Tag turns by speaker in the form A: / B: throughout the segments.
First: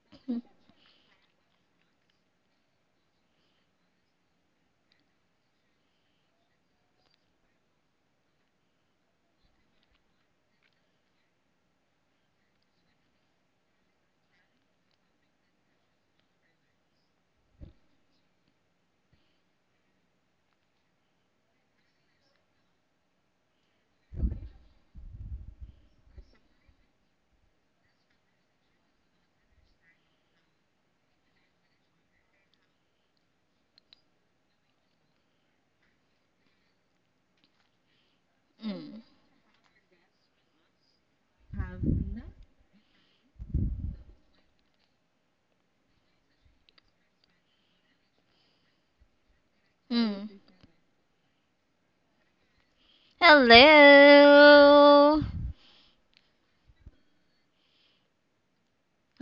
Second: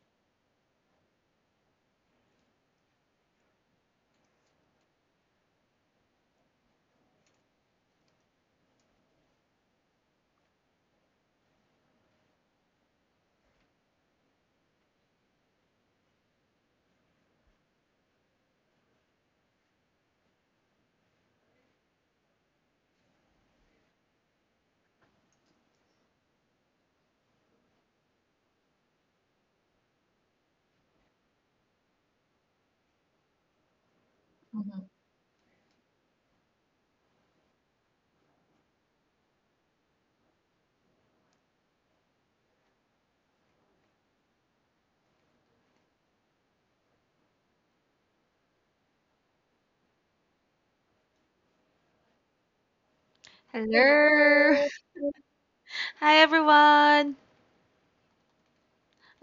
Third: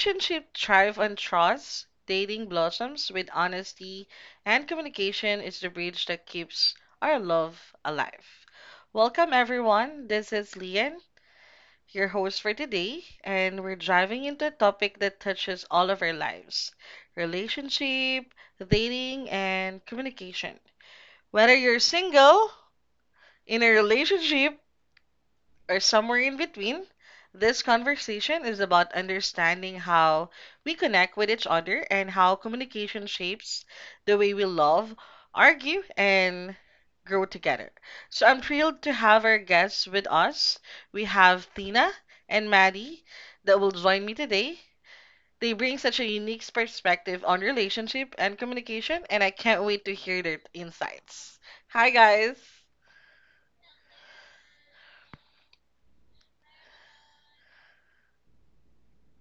A: Relationship thrive on trust, dating blossoms with honesty, and communication is the bridge that keeps our love alive. Welcome, everyone. This is Lian, your host for today, and we're diving into a topic that touches all of our lives relationship, dating, and communication. Whether you're single, in a relationship, or somewhere in between, this conversation is about understanding how we connect with each other and how communication shapes the way we
B: Mhm.
A: love, argue, and grow together. So I'm thrilled to
C: Mm.
A: have our guests with us. We have Tina and Maddie that will join me today. They bring such a unique perspective on relationship and communication, and I can't wait to hear
C: Mm.
A: their insights. Hi, guys.
B: Hello.
C: Hello.
B: Hi everyone.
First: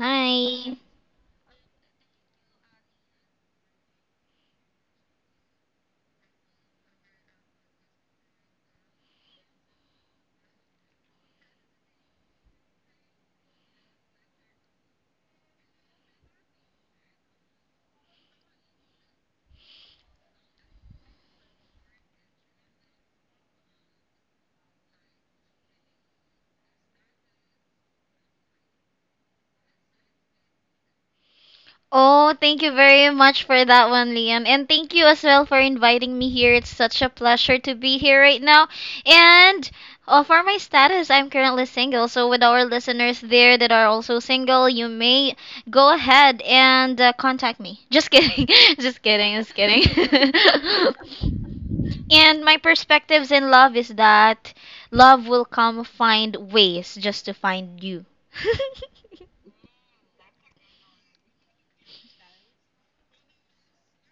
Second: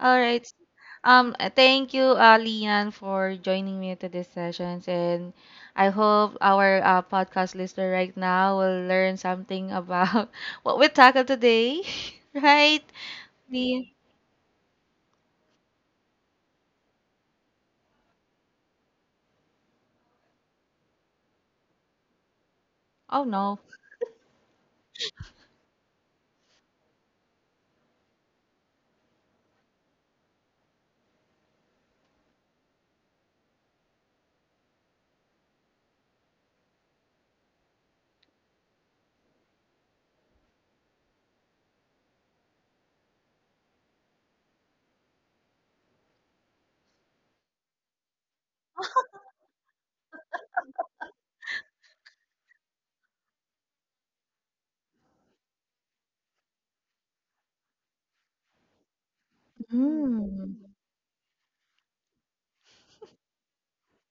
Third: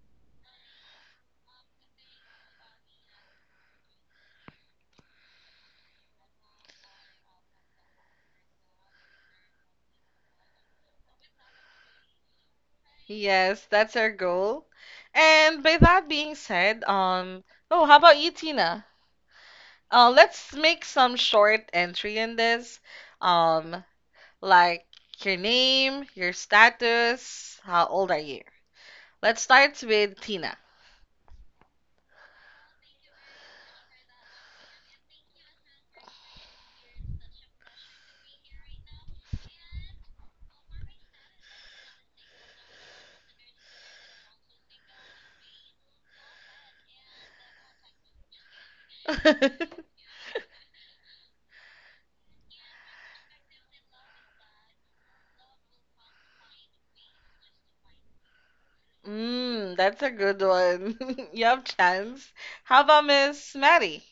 B: All right. Thank you Lian for joining me to this sessions, and I hope our podcast listener right now will learn something about what we tackled today. Right?
A: Yes,
B: The
A: that's our goal. And by that being said, oh, how about you, Tina? Let's make some short entry in this.
B: Oh no.
A: Um, like your name, your status, how old are you? Let's start with Tina.
C: Oh, thank you very much for that one, Liam. And thank you as well for inviting me here. It's such a pleasure to be here right now. And for my status, I'm currently single. So, with our listeners there that are also single, you may go ahead and contact me. Just kidding. Just kidding. Just kidding. And my perspectives in love is that love will come find ways just to find you.
A: Mm, that's a good
B: Mm.
A: one. You have chance. How about Miss Maddie?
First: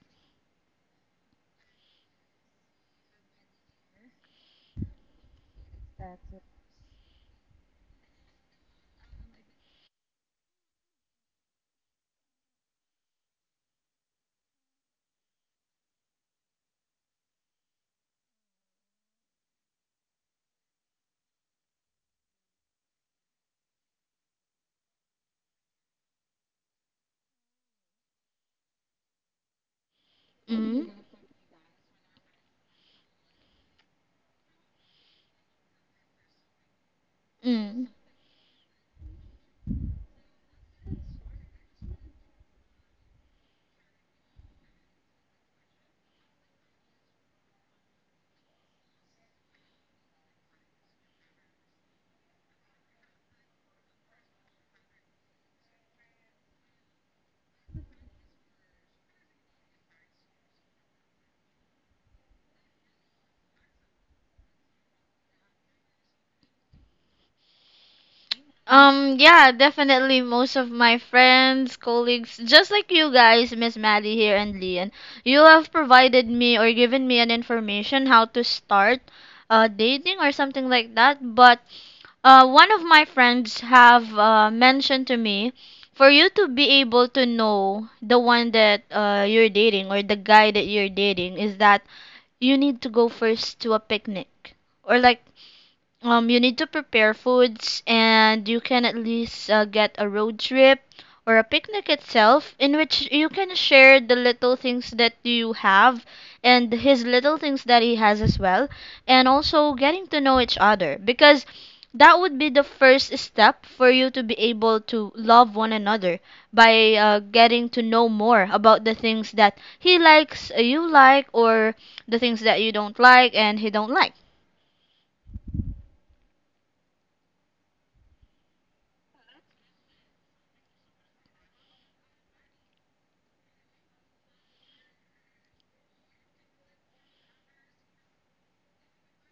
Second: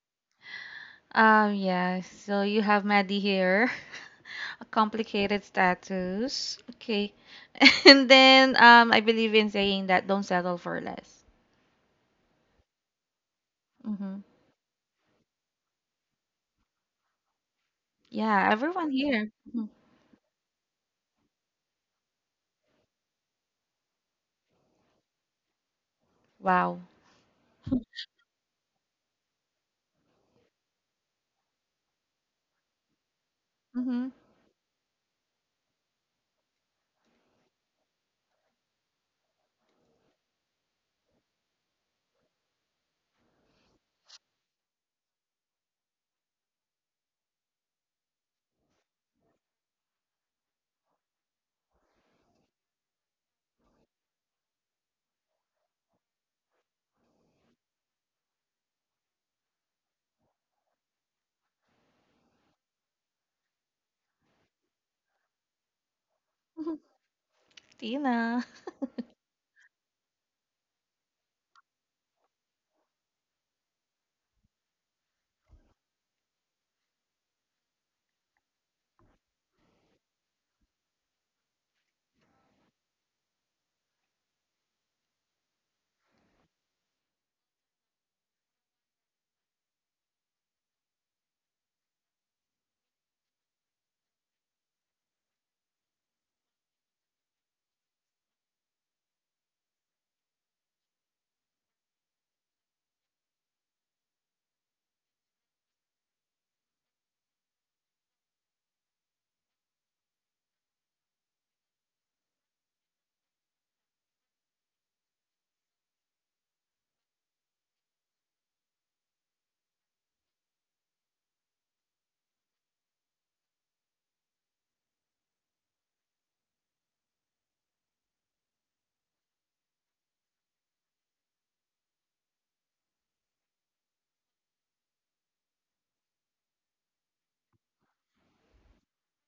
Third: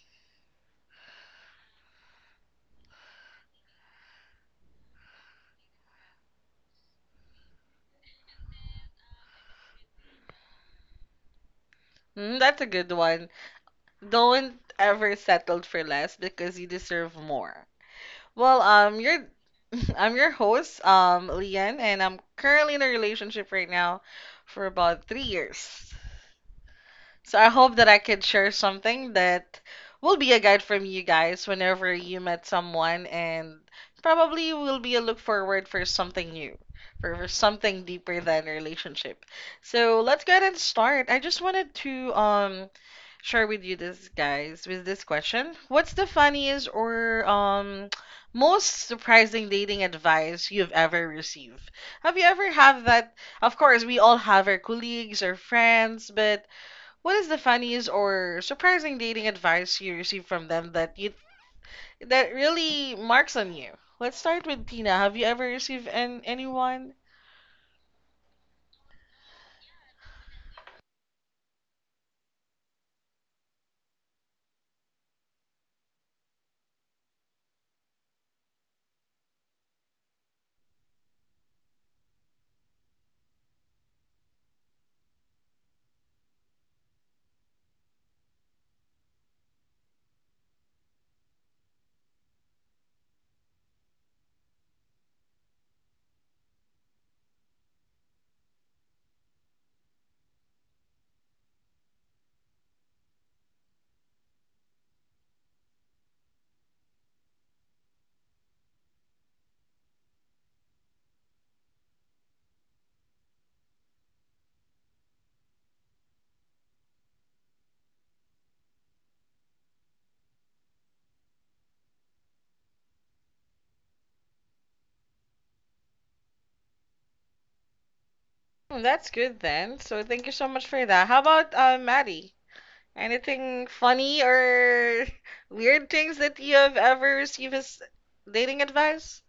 B: Yeah. So you have Maddie here. A complicated status. Okay. And then I believe in saying that don't settle for less.
A: Mm, that's a good one.
B: Mhm.
A: Don't ever settle for less because you deserve more.
B: Yeah,
A: Well,
B: everyone
A: you're
B: here. Mhm.
A: I'm your host, Lian, and I'm currently in a relationship right now for about three years.
B: Wow.
A: So I hope that I could share something that will be a guide from
C: Mm.
A: you guys whenever you met someone and
B: Hmm.
A: probably will be a look forward for something new, for something
C: Mm.
A: deeper than a relationship. So let's go ahead and start. I just wanted to share with you this guys with this question. What's the funniest or most surprising dating advice you've ever received? Have you ever have that? Of course, we all have our colleagues or friends, but what is the funniest or surprising dating advice you received from them that really marks on you? Let's start with Tina. Have you ever received anyone?
B: Tina.
C: Yeah, definitely. Most of my friends, colleagues, just like you guys, Miss Maddie here and Leon, you have provided me or given me an information how to start dating or something like that. But one of my friends have mentioned to me for you to be able to know the one that you're dating or the guy that you're dating is that you need to go first to a picnic or like you need to prepare foods and you can at least get a road trip or a picnic itself in which you can share the little things that you have and his little things that he has as well and also getting to know each other because that would be the first step for you to be able to love one another by getting to know more about the things that he likes you like or the things that you don't like and he don't like.
A: Hmm, that's good then. So thank you so much for that. How about Maddie? Anything funny or weird things that you have ever received as dating advice?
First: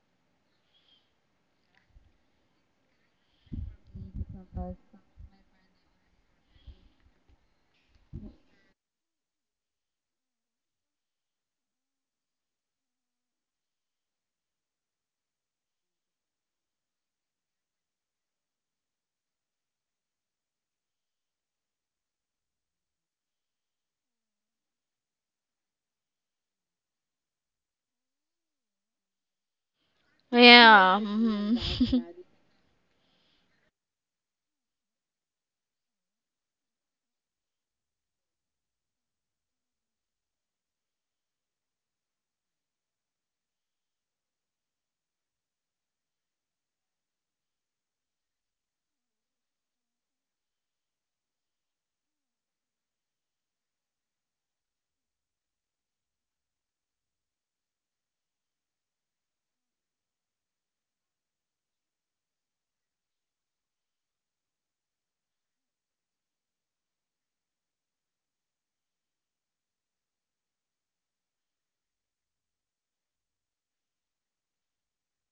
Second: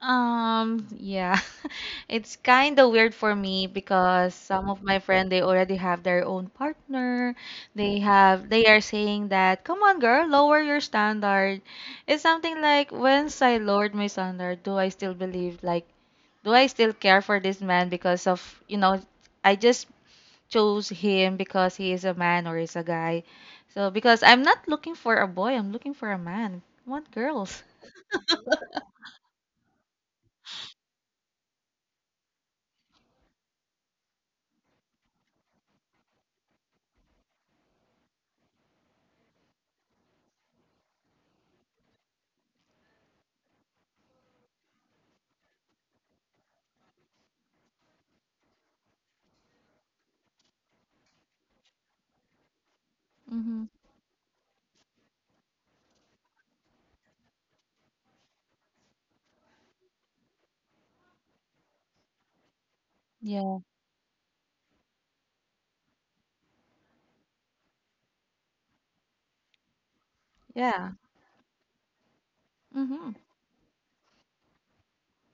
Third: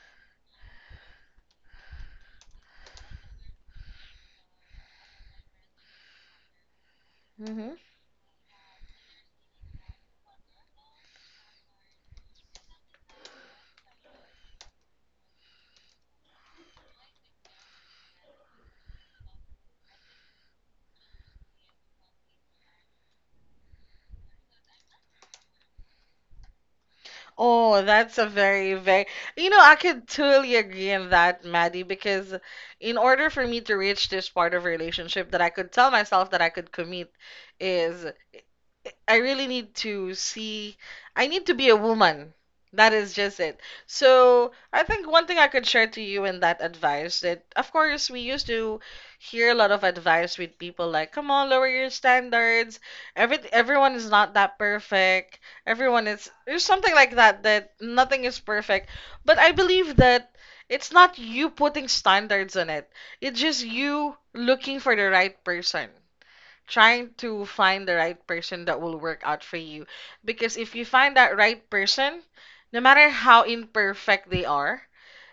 B: Yeah. It's kind of weird for me because some of my friends they already have their own partner. They are saying that, "Come on, girl, lower your standard." It's something like, "Once I lowered my standard, do I still believe like do I still care for this man because of, you know, I just chose him because he is a man or is a guy. So because I'm not looking for a boy, I'm looking for a man. I want girls.
A: Oh, that's a very, very, you know, I could totally agree
C: Yeah.
A: on that,
C: Mhm.
A: Maddie, because in order for me to reach this part of relationship that I could tell myself that I could commit is I really need to see. I need to be a woman. That is just it. So I think one thing I could share to you in that advice that, of course, we used to hear a lot of advice with people like, "Come on, lower your standards.
B: Mm-hmm.
A: Everyone is not that perfect. Everyone is there's something like that that nothing is perfect." But I believe that it's not you putting standards on it. It's
B: Yeah.
A: just you looking for the right person trying to find the right person that will work out for you. Because if you
B: Yeah.
A: find that right person, no matter
B: Mm-hmm.
A: how imperfect they are,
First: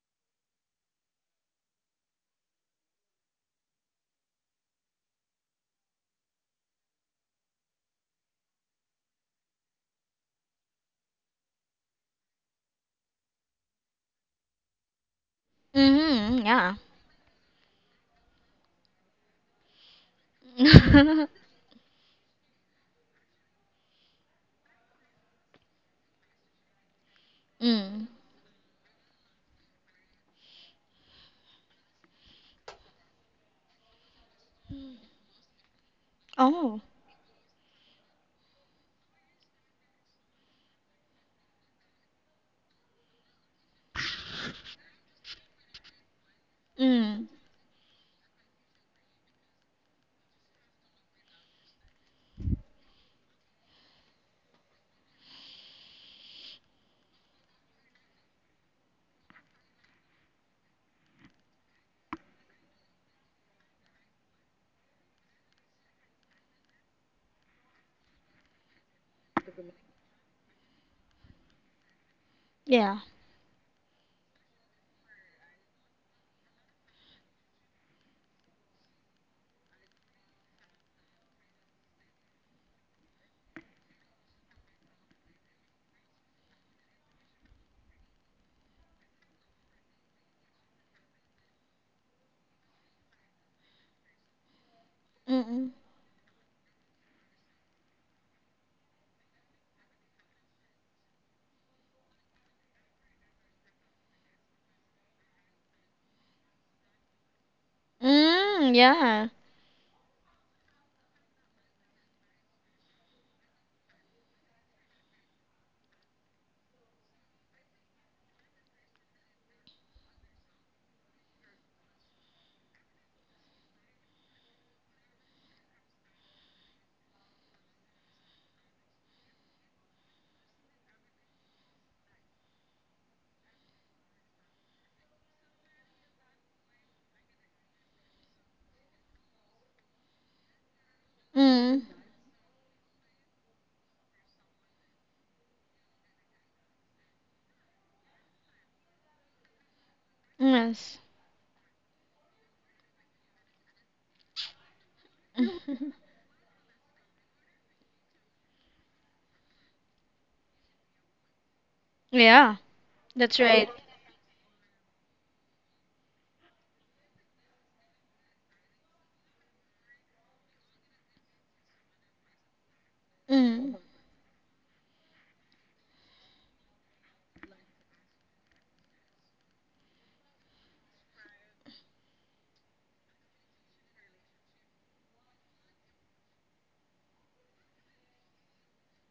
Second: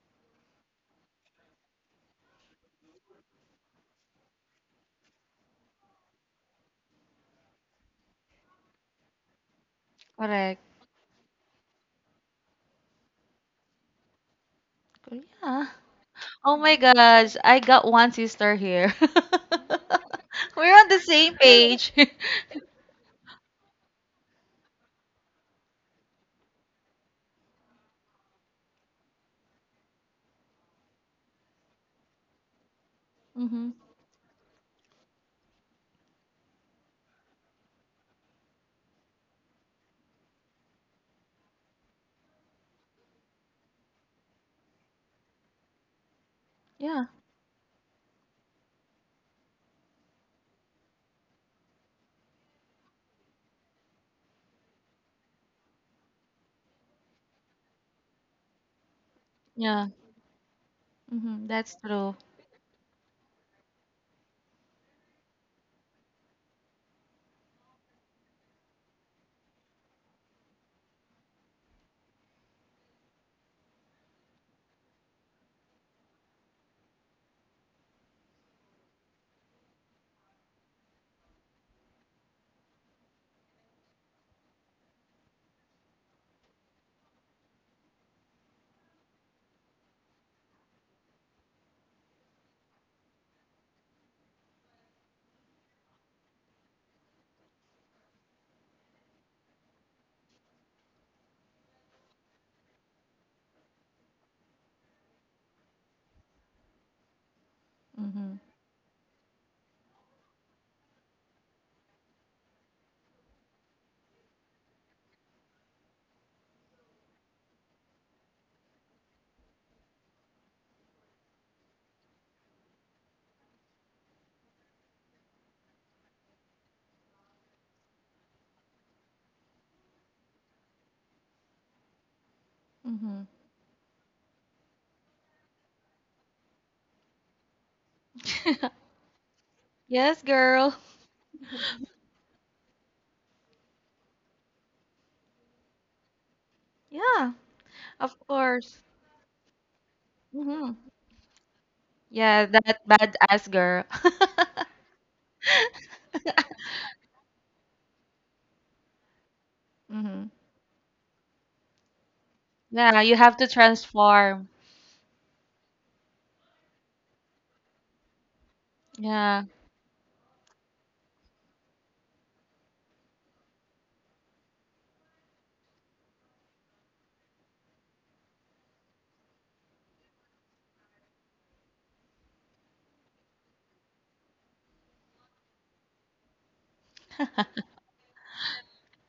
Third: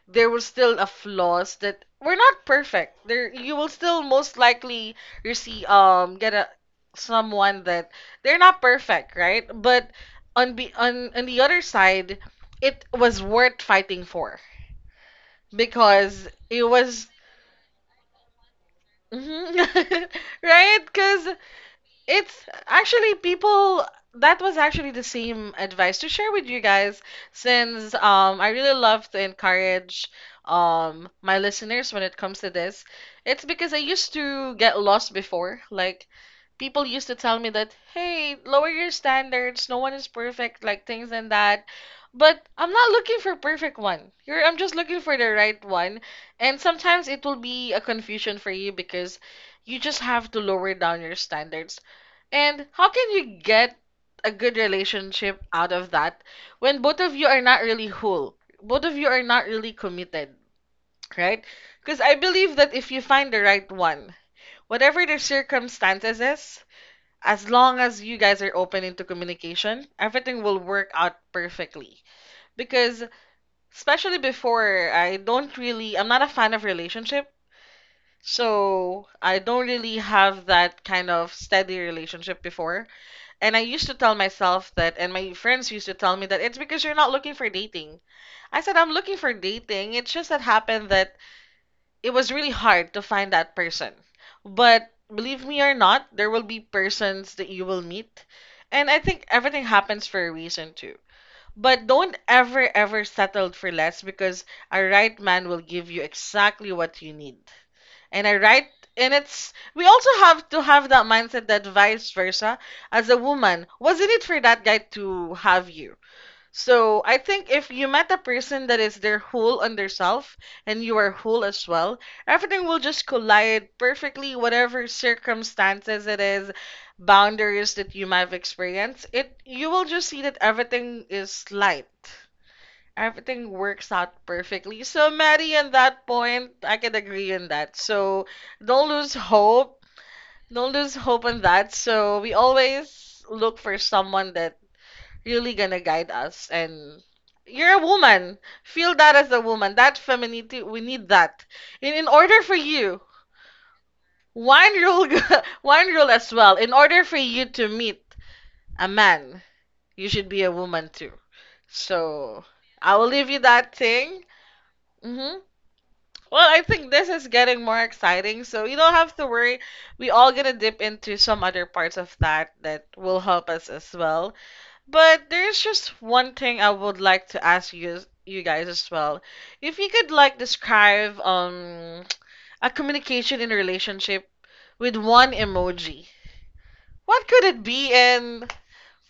A: there will still a flaws that we're not perfect. There you will still most likely receive get a someone that they're not perfect, right? But on
B: Correct.
A: be on the other side, it was worth fighting for
B: So, yeah.
A: because
C: Mhm.
B: Oh
A: it
B: my
C: Yeah.
A: was.
B: gosh, I got one sister here.
A: Mhm.
B: We're
A: Right?
B: on the
A: Because
B: same page.
A: it's actually people that was actually the same advice to share with you guys since
C: Mm.
A: I really love to encourage my listeners when it comes to this. It's because
B: Mm-hmm.
A: I used to get lost before. Like
C: Oh.
A: people used to tell me that, "Hey, lower your standards. No one is perfect," like things and that. But I'm not looking for perfect one. You're I'm just looking for the right one. And
B: Yeah.
A: sometimes it
C: Mm.
A: will be a confusion for you because you just have to lower down your standards. And how can you get a good relationship out of that when both of you are not really whole? Both of you are not really
B: Yeah.
A: committed, right?
B: Mm-hmm. That's
A: Because I
B: true.
A: believe that if you find the right one, whatever the circumstances is, as long as you guys are open into communication, everything will work out perfectly.
C: Yeah.
A: Because especially before, I don't really, I'm not a fan of relationship. So I don't really have that kind of steady relationship before. And I used to tell myself that, and my friends used to tell me that it's because you're not looking for dating. I said, I'm looking for dating. It's just that happened that it was really hard to find that person. But believe me
C: Mm.
A: or not, there will be persons that you will meet. And I think everything happens for a reason too. But don't ever, ever settle for less because a right man will give you exactly what you need, and I
B: Mm-hmm.
A: write,
C: Mm.
A: and
C: Yeah.
A: it's we also have to have that mindset that vice versa as a woman was in it for that guy to have you. So I think if you met a person that is their whole on their self and you are whole as well, everything will just collide perfectly whatever circumstances it is, boundaries that you might have experienced it, you will just see that everything is light, everything works out perfectly. So, Maddie, on that point, I can agree on that. So,
B: Mm-hmm.
A: don't lose hope.
B: Yes,
A: Don't
B: girl.
A: lose hope on that.
C: Mm.
A: So, we always look for someone that really gonna guide us. And
B: Yeah,
A: you're a
B: of
A: woman.
B: course.
A: Feel that as a woman. That femininity,
B: Mm-hmm.
A: we
C: Yes.
A: need that. In order
B: Yeah,
A: for
B: that
A: you,
B: badass girl.
A: one rule, one rule as well. In order for you to meet a man, you should
B: Hmm.
A: be a woman too. So,
C: Yeah.
A: I
B: Yeah,
A: will
B: you
A: leave you
C: That's
B: have to
C: right.
A: that thing.
B: transform.
A: Hmm. Well, I think this is getting more exciting, so you don't have to
B: Yeah.
A: worry. We all gonna dip into some other parts of that that will help us
C: Mm.
A: as well. But there's just one thing I would like to ask you guys as well. If you could like describe a communication in a relationship with one emoji, what could it be and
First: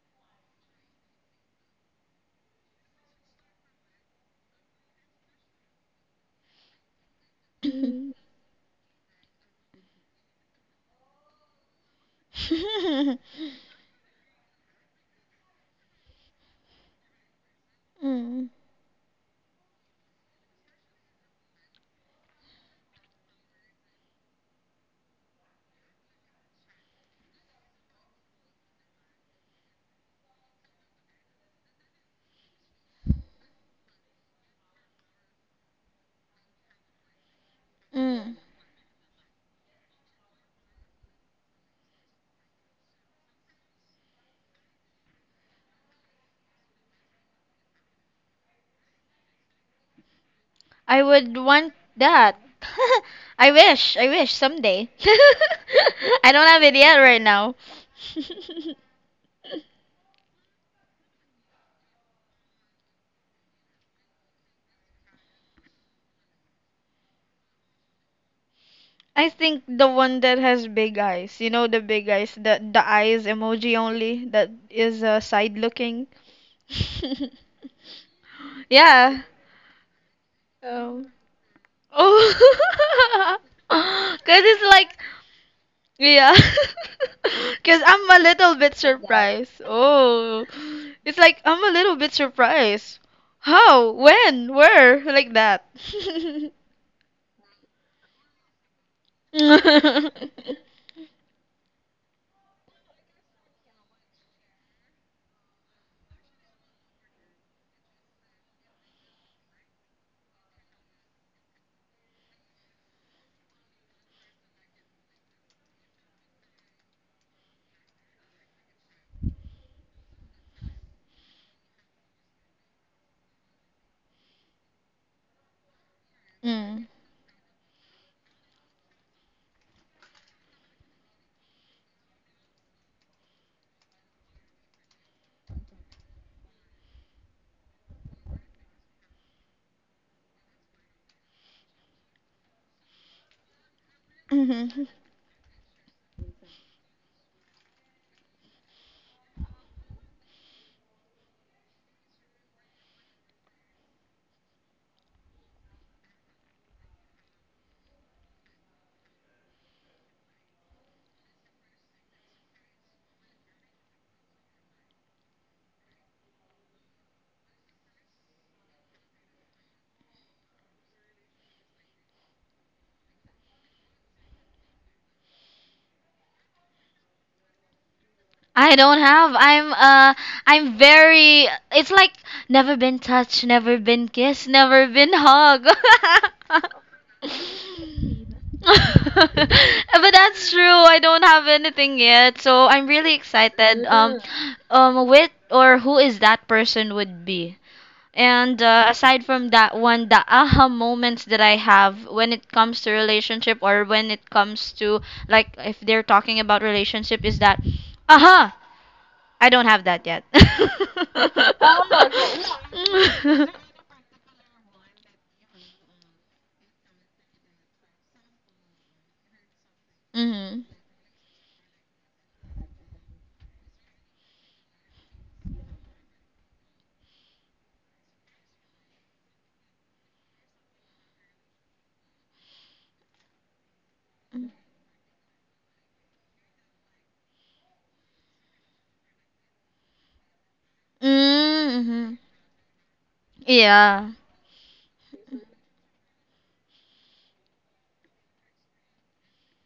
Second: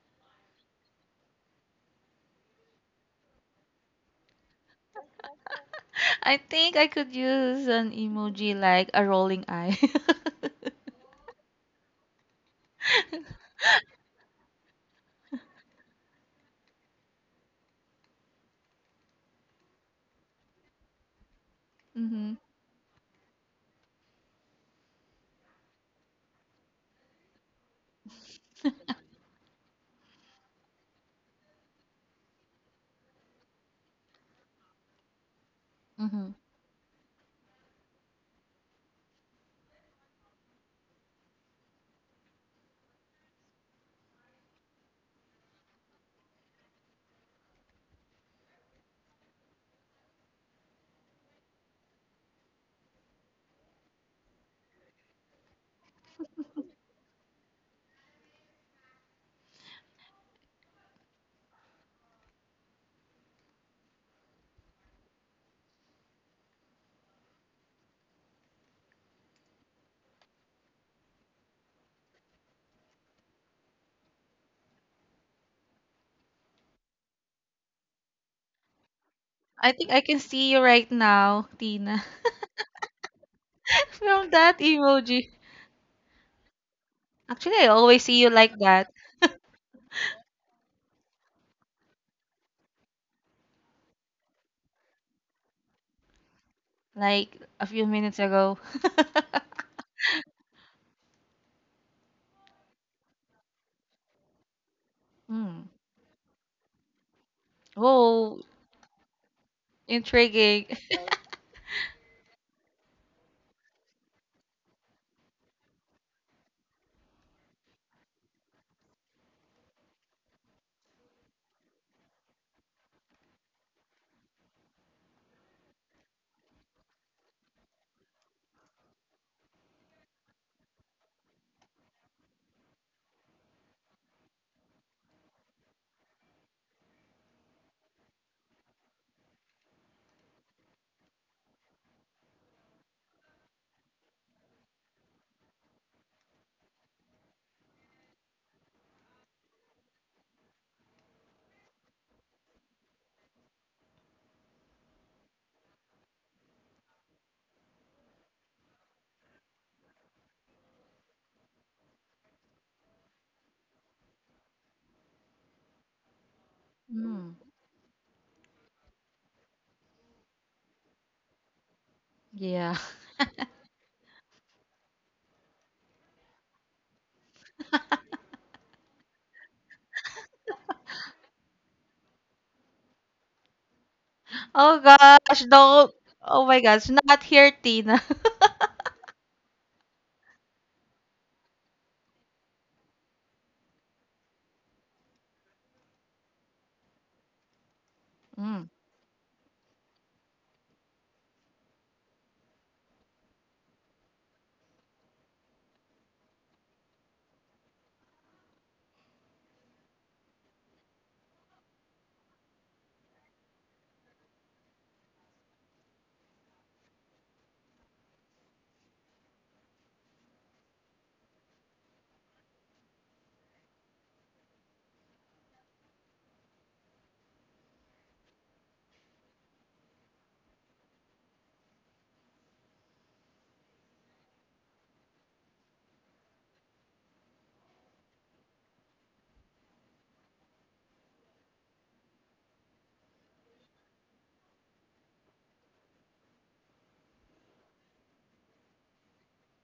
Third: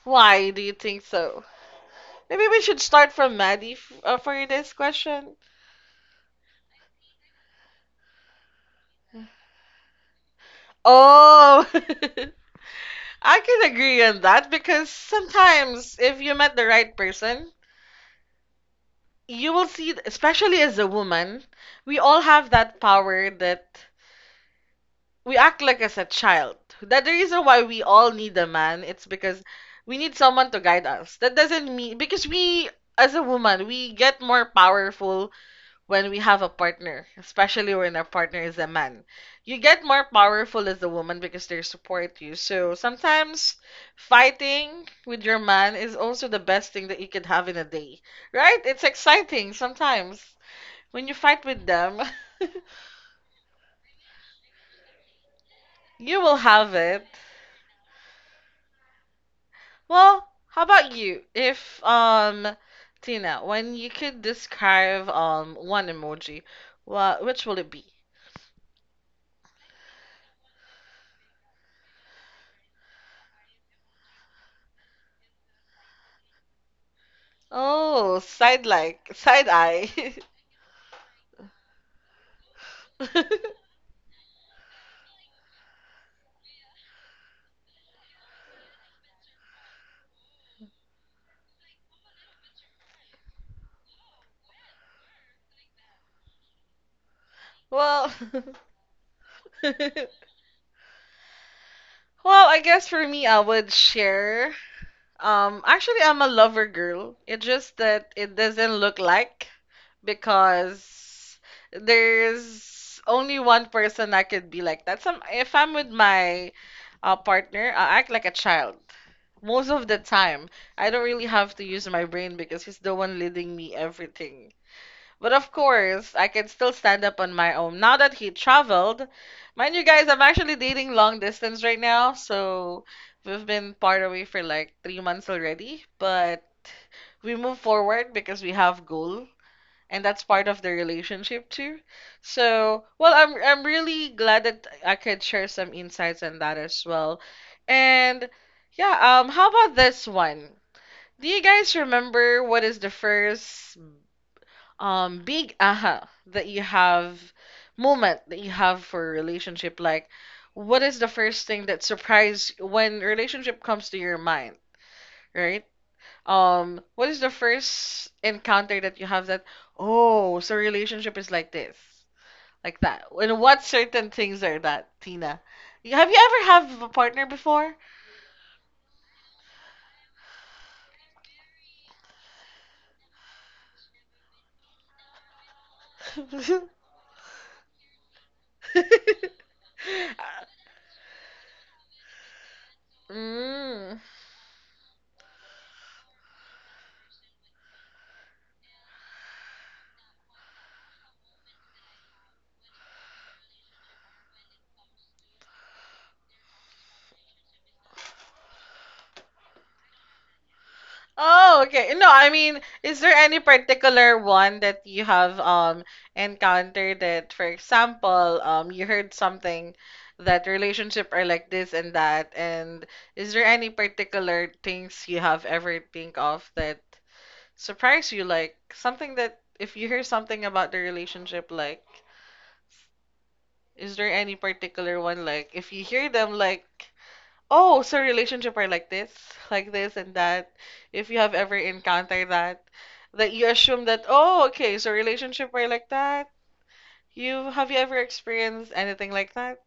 A: why do you think so? Maybe we should start from Maddie f for this question.
B: I think I could use an emoji like a rolling eye.
A: Oh. I can agree on that because sometimes if you met the right person,
C: Mm.
A: you will see, especially as a woman, we all
B: Hmm.
A: have that power that we act like as a child. That the reason why we all need a man, it's because we need someone to guide us. That doesn't mean because we as a woman, we get more powerful when we
B: Hmm.
A: have a partner, especially when our
C: Mm.
A: partner is a man. You get more powerful as a woman because they support you. So sometimes fighting with your man is also the best thing that you could have in a day, right? It's exciting sometimes.
C: I
A: When you
C: would
A: fight with
C: want
A: them,
C: that. I wish. I wish someday.
A: you
C: I
A: will
C: don't have
A: have
C: it yet
A: it.
C: right now.
A: Well, how about you? If, Tina, when you could describe, one emoji, which will it be?
C: I think the one that has big eyes. You know the big eyes, the eyes emoji only that is side looking.
A: Oh,
C: Yeah.
A: side
B: I
A: eye.
B: think I can see you right
C: Oh.
B: now, Tina,
C: Oh. Cause
B: from that
C: it's like
B: emoji.
C: yeah.
B: Actually, I
C: Cause
B: always
C: I'm a
B: see you
C: little
B: like
C: bit
B: that,
C: surprised. Oh. It's like I'm a little bit surprised. How? When? Where? Like that.
B: like a few
A: Well,
B: minutes ago.
A: well,
C: Mm.
A: I guess for me, I would share.
B: Mm.
A: Actually, I'm a lover girl. It's just that it
B: Oh,
A: doesn't look like,
B: intriguing.
A: because there's only one person I could be like that. Some if I'm with my partner, I act like a child most of the time. I don't really have to use my brain because he's the one leading me everything. But of course, I can still stand up on my own. Now that he traveled, mind you guys, I'm actually dating long distance right now, so we've been part away for like three months already. But we move forward because we have goal, and that's part of the relationship too. So, well, I'm really glad that
C: Mhm.
A: I could share some insights on that as well. And yeah, how about this one? Do you guys remember what is the first big aha that you have moment that you have for a relationship, like what is the first thing that surprise when relationship comes to your mind, right? What is the
B: Mm.
A: first encounter that you have that oh so relationship is like this, like
B: Yeah.
A: that, and what certain things are that, Tina, have you ever have a partner before?
C: I don't have. I'm very it's like never been touched, never been kissed,
B: Oh
C: never been
B: gosh,
C: hugged.
B: no. Oh my
C: But
B: gosh, not here, Tina.
C: that's true. I don't have anything yet. So I'm really excited
A: Mm.
C: with or who is that person would be. And
B: Mm.
C: aside from that one, the aha moments that I have when it comes to relationship or when it comes to like if they're talking about relationship is that aha I don't have that yet.
A: Oh,
C: Oh,
A: okay. No, I mean, is there any
C: okay.
A: particular one that you have encountered that, for example, you heard something that
C: Mm-hmm.
A: relationship are like this and that, and is there any particular things you have ever think of that surprise you, like something that if you hear something about the relationship, like is there any particular one like if you hear them like oh, so relationship are like this and that. If you have ever
C: Mm-hmm.
A: encountered that, that you assume that,
C: Yeah.
A: oh, okay, so relationship are like that. You ever experienced anything like that?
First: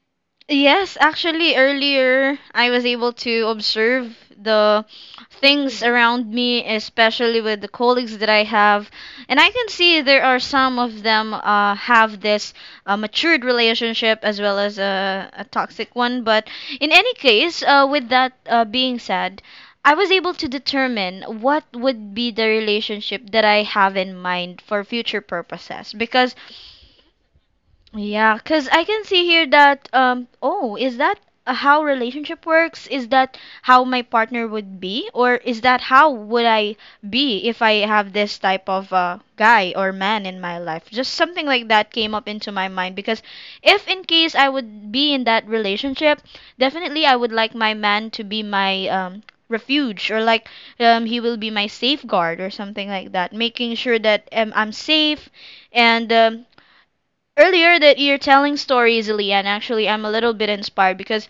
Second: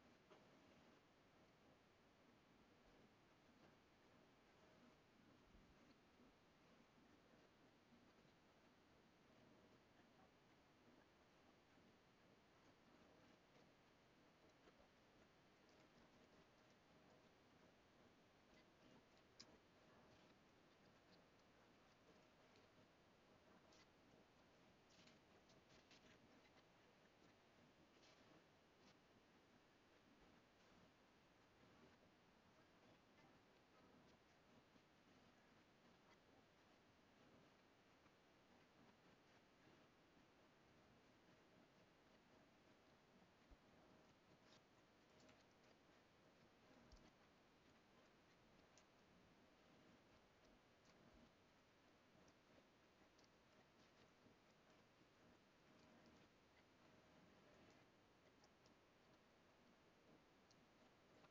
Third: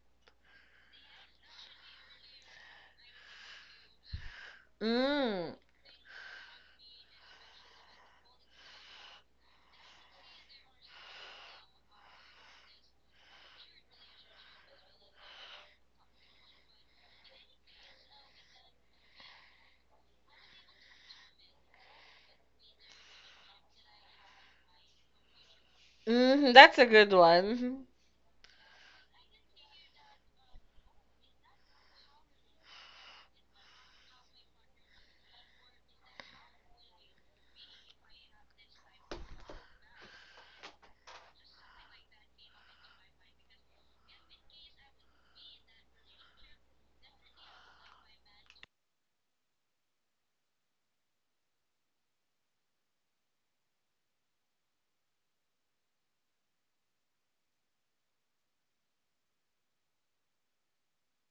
C: Yes, actually, earlier I was able to observe the
A: Mm.
C: things around me, especially with the colleagues that I have. And I can see there are some of them have this matured relationship as well as a toxic one. But in any case, with that being said, I was able to determine what would be the relationship that I have in mind for future purposes because
A: Mm, that's a good one.
C: yeah, because I can see here that, oh, is that how relationship works? Is that how my partner would be? Or is that how would I be if I have this type of guy or man in my life? Just something like that came up into my mind because if in case I would be in that relationship, definitely I would like my man to be my refuge or like he will be my safeguard or something like that, making sure that I'm safe and earlier that you're telling stories, Leanne, actually, I'm a little bit inspired because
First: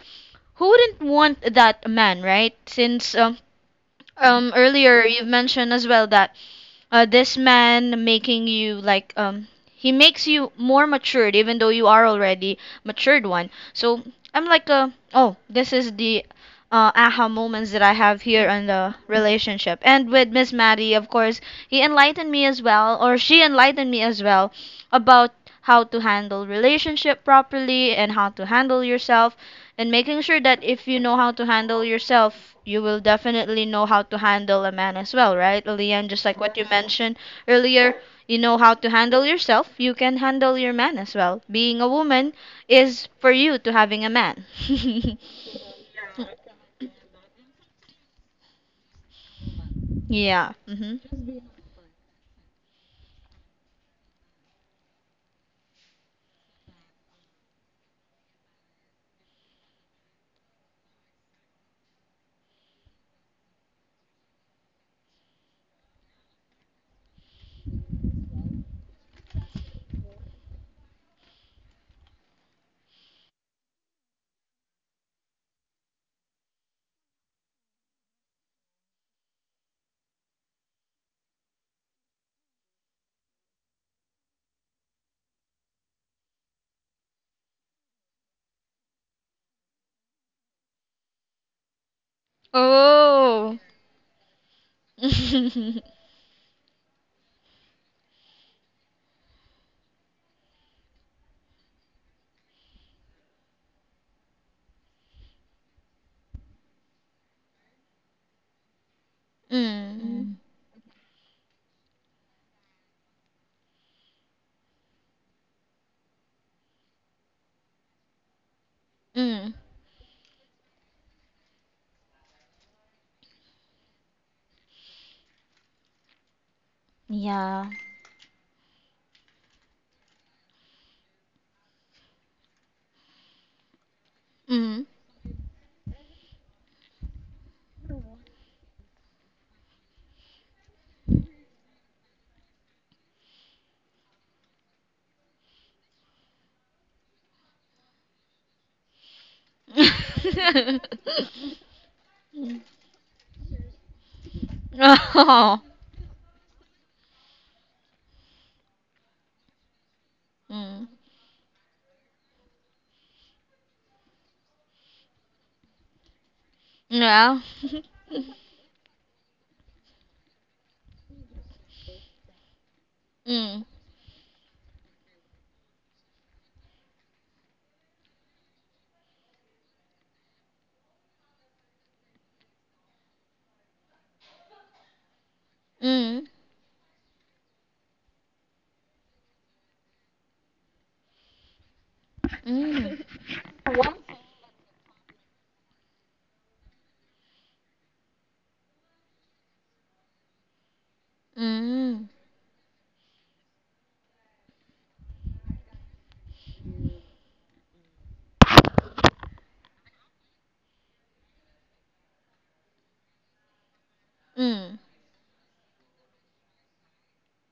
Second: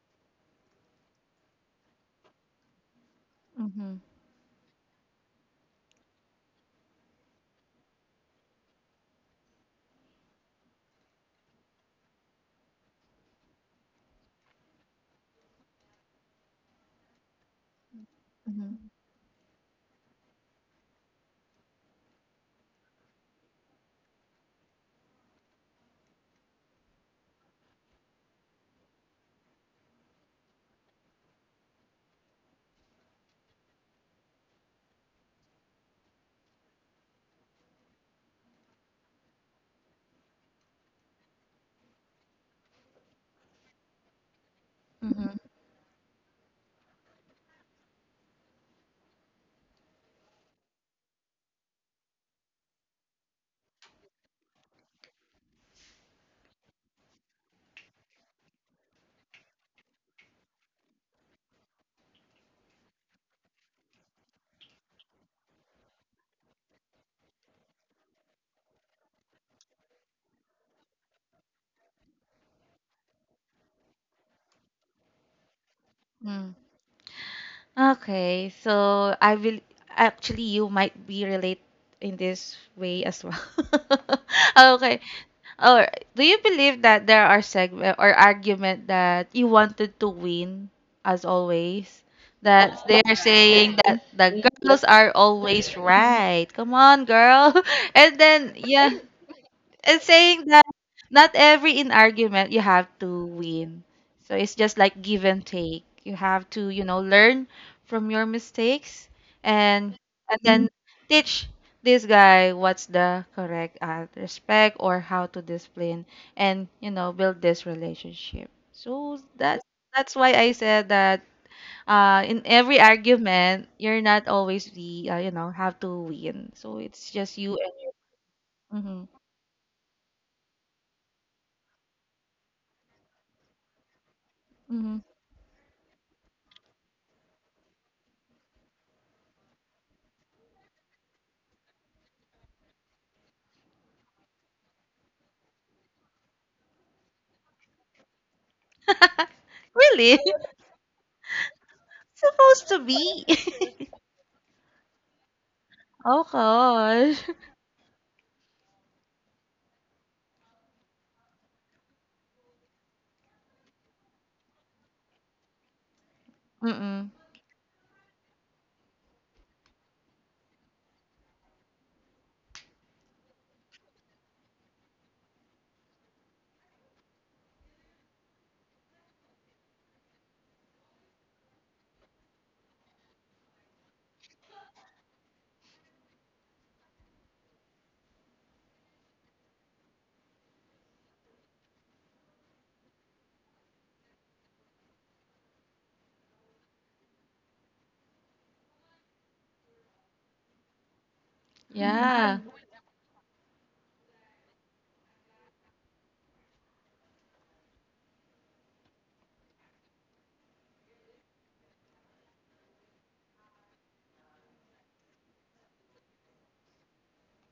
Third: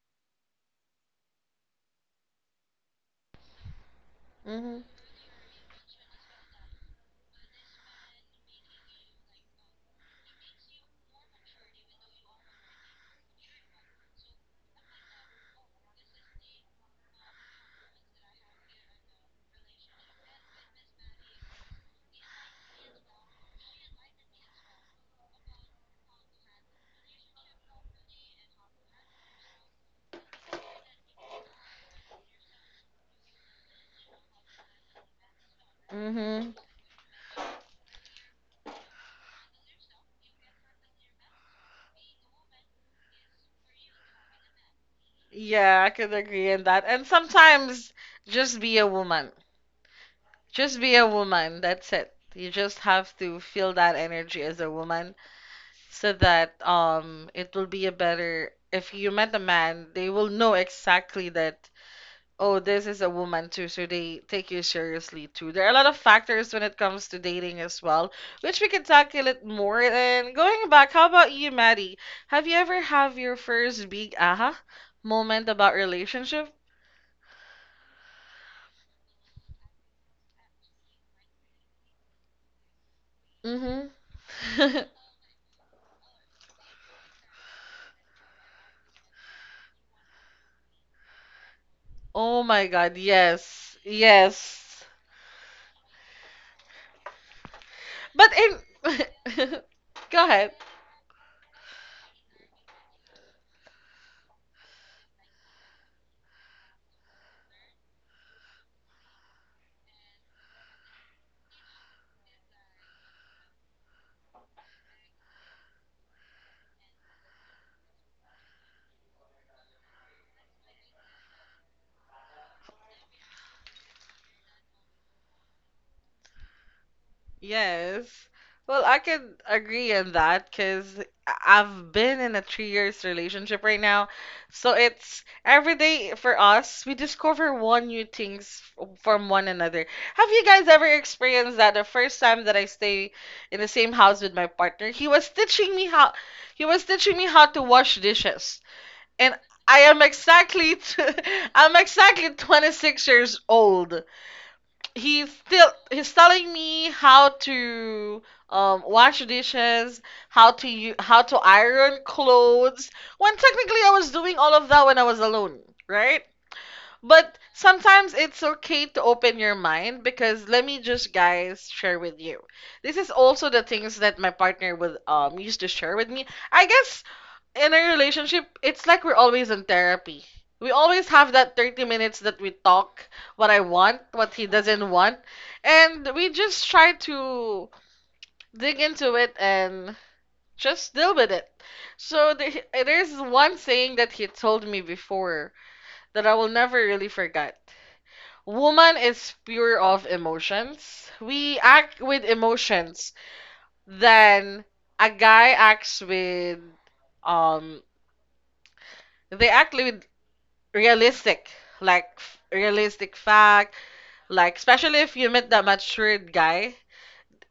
C: who wouldn't want that man, right? Since
B: Mm-hmm.
A: Mm-hmm.
C: earlier you've mentioned as well that this man making you like he makes you more matured even though you are already matured one, so I'm like a, oh, this is the aha moments that I have here in
B: Mm-hmm.
C: the relationship, and with Miss Maddie of course he enlightened me as well or she enlightened me as well about how to handle relationship properly and how to handle yourself and making sure that if you know how to handle yourself, you will definitely know how to handle a man as well, right? Lian, just like
A: Mm-hmm.
C: what you mentioned earlier, you know how to handle yourself, you can handle your man as well. Being a woman is for you to having a man.
B: Mm-hmm.
A: Yeah, I could agree on that. And sometimes just be a woman.
C: Yeah.
A: Just be a woman. That's it. You just have to feel that energy as a woman. So that it will be a better if you met a man, they will know exactly that, oh, this is a woman too, so they take you seriously too. There are a lot of factors when it comes to dating as well, which we can tackle it more. And going back, how about you, Maddie? Have you ever have your first big aha moment about relationship?
B: Mm. Okay, so I will actually you might be relate in this way as well.
A: Mm-hmm.
B: Okay. Or do you believe that there are segment or argument that you wanted to win as always?
A: Oh my
B: That
A: god,
B: they're
C: Oh.
B: saying
A: yes,
B: that the girls
A: yes.
B: are always
C: Mm.
B: right. Come on, girl. And
A: But
B: then yeah.
A: in
B: It's saying
A: go
B: that not every in argument you have to win. So it's just like give and take. You have to, you know, learn from your mistakes and
C: Mm.
B: and then teach this guy what's the correct respect or how to discipline, and you know build this relationship. So
C: Mm.
B: that's why I said that in every argument you're not always the you know have to win. So it's just you
C: Yeah.
B: and
A: Yes. Well, I
B: your.
A: could agree on that because I've been in a 3 years relationship right now. So
C: Mm.
B: Hmm.
A: it's every day for us, we discover one new things from one another. Have you guys ever experienced that the first time that I stay in the same house with my partner, he was teaching me how to wash dishes. And I am
B: Really?
A: exactly I'm exactly
B: Supposed to
A: 26 years
B: be.
A: old.
C: Oh.
A: He's
B: Oh
A: telling me
B: gosh.
A: how to wash dishes, how to
C: Mm.
A: how to iron clothes. When technically I was doing all of that when I was alone, right?
B: Mm-mm. Mhm.
A: But
C: Yeah.
A: sometimes it's okay to open your mind, because let me just guys share with you. This is also
C: Mm.
A: the things that my partner would used to share with me. I guess in a relationship, it's like we're always in therapy. We always have that 30 minutes that we talk what I want, what he doesn't want, and
C: Mm,
A: we just try to dig into it and just deal with it. So
C: mm,
A: there's one saying that he told me before that I will never really forget. Woman is pure of emotions. We act
C: mm,
A: with
B: Yeah.
A: emotions than a guy acts with um they act with realistic, like realistic fact, like
C: mm,
A: especially if you met that matured guy,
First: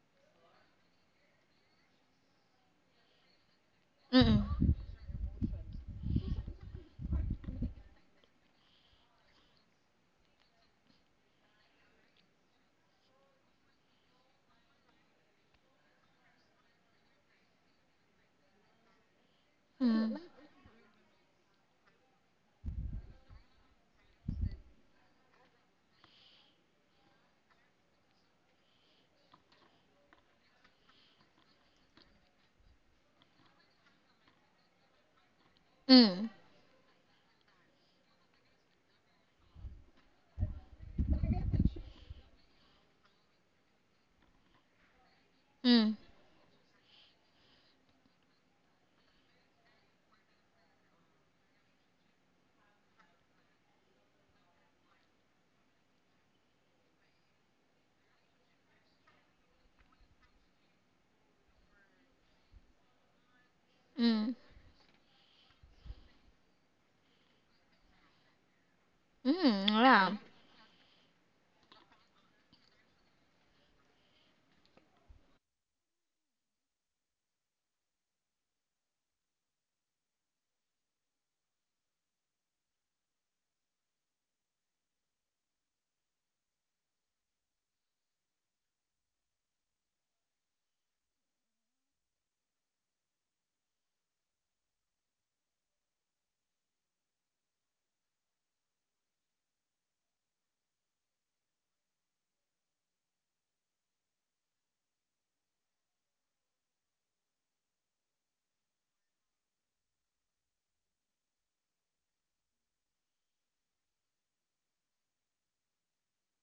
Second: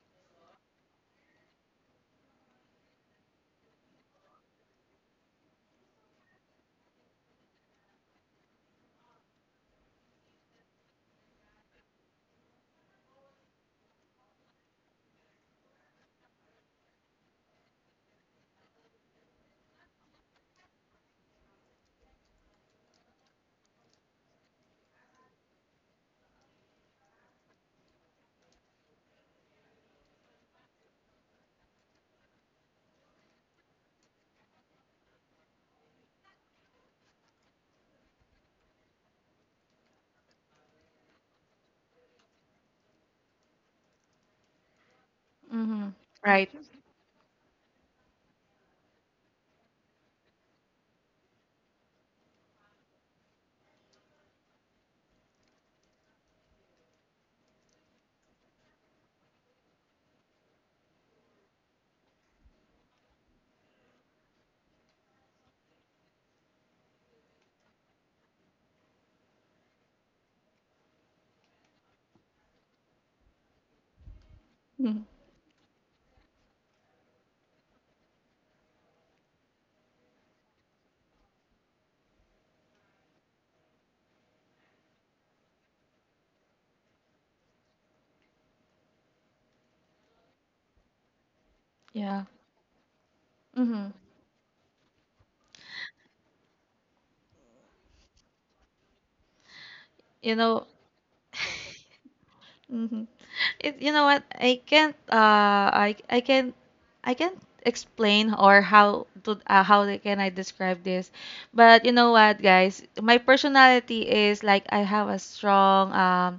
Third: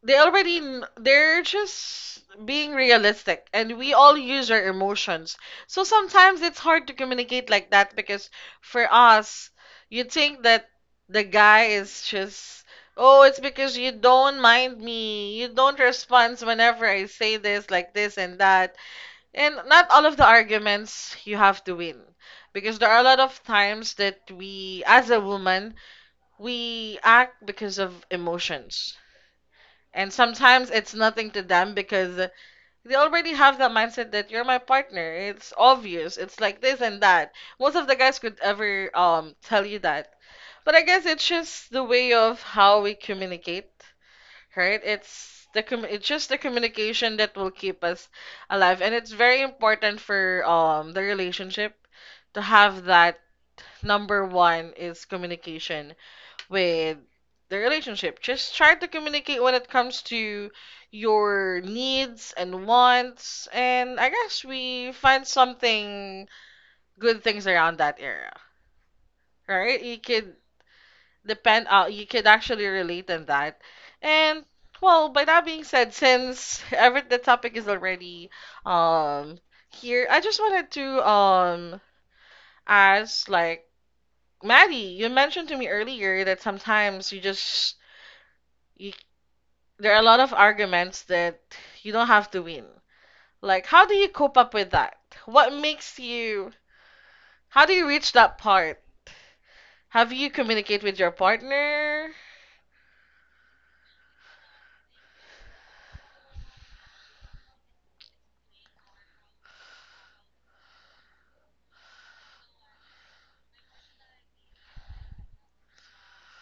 A: they're just being realistic, and we all use our
C: mm,
A: emotions. So sometimes it's hard to communicate like that because for us, you think that the guy is just, oh, it's because you don't mind me, you don't respond whenever I say this like this and that. And not all
C: mm,
A: of the arguments you have to win. Because there are a lot of times that we, as a woman, we act because of emotions. And sometimes it's nothing to them because they already have that mindset that you're my partner. It's obvious.
C: mm,
A: It's like this and that. Most of the guys could ever tell you that. But I guess it's just the way of how we communicate, right?
B: Mm-hmm.
C: mm,
A: It's just the
B: Right.
A: communication that will keep us alive, and it's very important for the relationship to have that. Number one is communication with the relationship. Just try to communicate when it comes to your needs and wants, and I
C: mm,
A: guess we find something good things around that area,
C: mm,
A: right? You
C: wow.
A: could You could actually relate in that. And
B: Mhm.
A: well, by that being said, since every the topic is already um here, I just wanted to ask, like, Maddie, you mentioned to me earlier that sometimes you just, you there are a lot of arguments that you don't
B: Yeah.
A: have to win. Like, how
B: Mm-hmm.
A: do you cope up with that? What makes you? How do you reach that part? Have you
B: You know,
A: communicate with your partner?
B: hmm, it, you know what? I can't. I can't explain or how to how they- can I describe this, but you know what, guys? My personality is like I have a strong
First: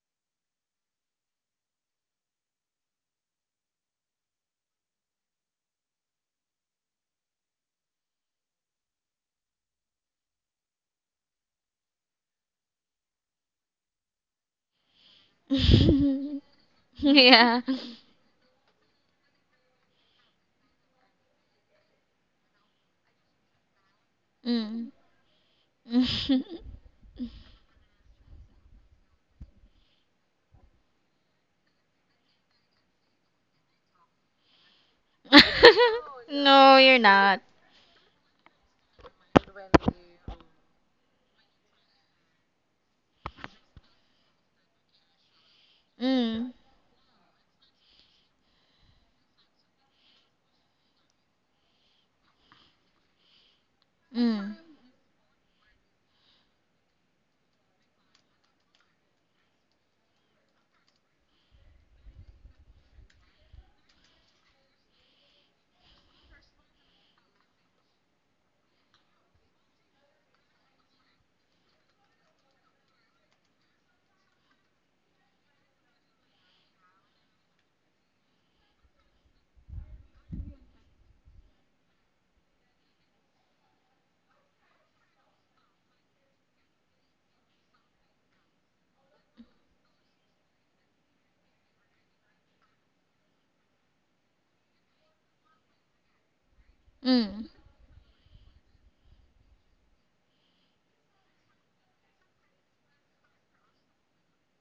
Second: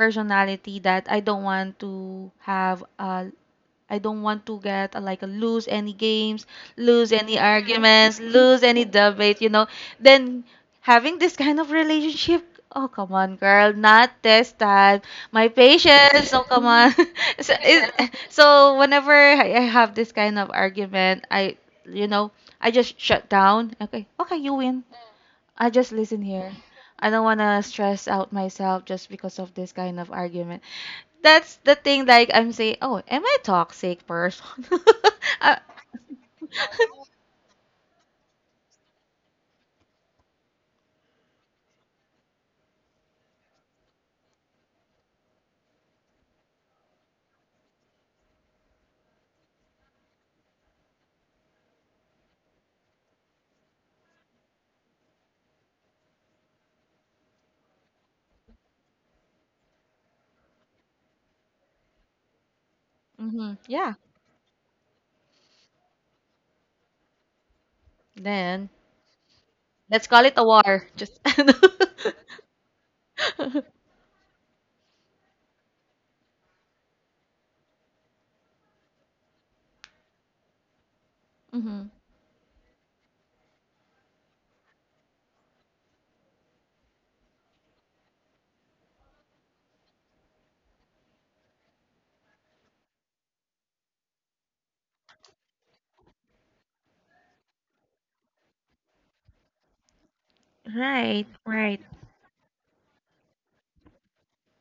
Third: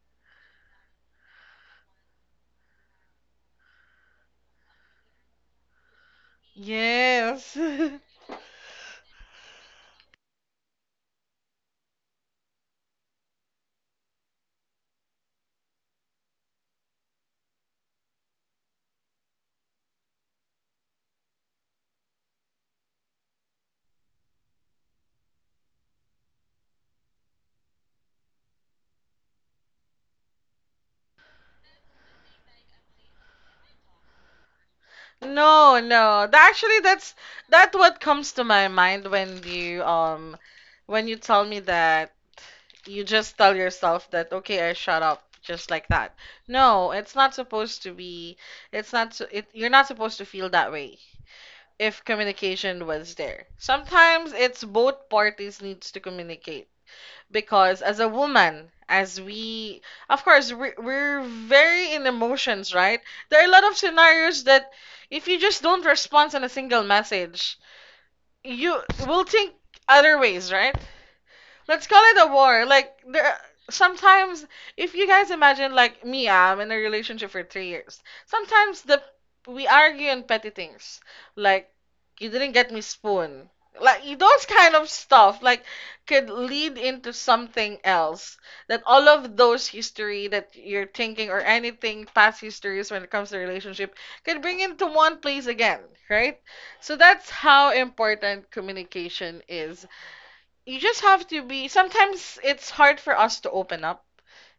B: personality that I don't want to get like lose any games, lose any Yeah.
A: Yes.
B: arguments, lose any debate, you know. Then having this kind of relationship, oh come on girl not this time, my patience, oh come on. So,
C: Yeah.
B: so whenever I have this kind of argument, I you know, I just shut down. Okay, okay, you win.
C: Mm.
B: I just listen here. I don't want to stress out myself just because of this kind of argument. That's the thing, like I'm saying, oh am I toxic person? Uh.
A: No, no.
C: No,
A: Actually,
C: you're not.
A: that's what comes to my mind when you tell me that, you just tell yourself that, okay, I shut up just like that.
C: Mm,
A: No, it's not supposed to be. It's not. You're not supposed to feel that way if communication was there. Sometimes
C: mm,
A: it's both parties needs to communicate, because as a woman, as we, of course we're, very in emotions, right? There are a
B: Mhm,
A: lot of
B: yeah.
A: scenarios that if you just don't respond on a single message,
B: Then
A: you will think
B: let's
A: other
B: call it a
A: ways, right?
B: war. Just
A: Let's call it a war. Like, there sometimes, if you guys imagine like me, I'm in a relationship for 3 years. Sometimes the We argue on petty things. Like,
B: Mm-hmm.
A: you didn't get me spoon. Like those kind of stuff like could lead into something else. That all of those history that you're thinking or anything past histories when it comes to relationship could bring into one place again, right? So that's
C: mm.
A: how important communication is. You just
B: Right,
A: have to be,
B: right.
A: sometimes it's hard for us to open up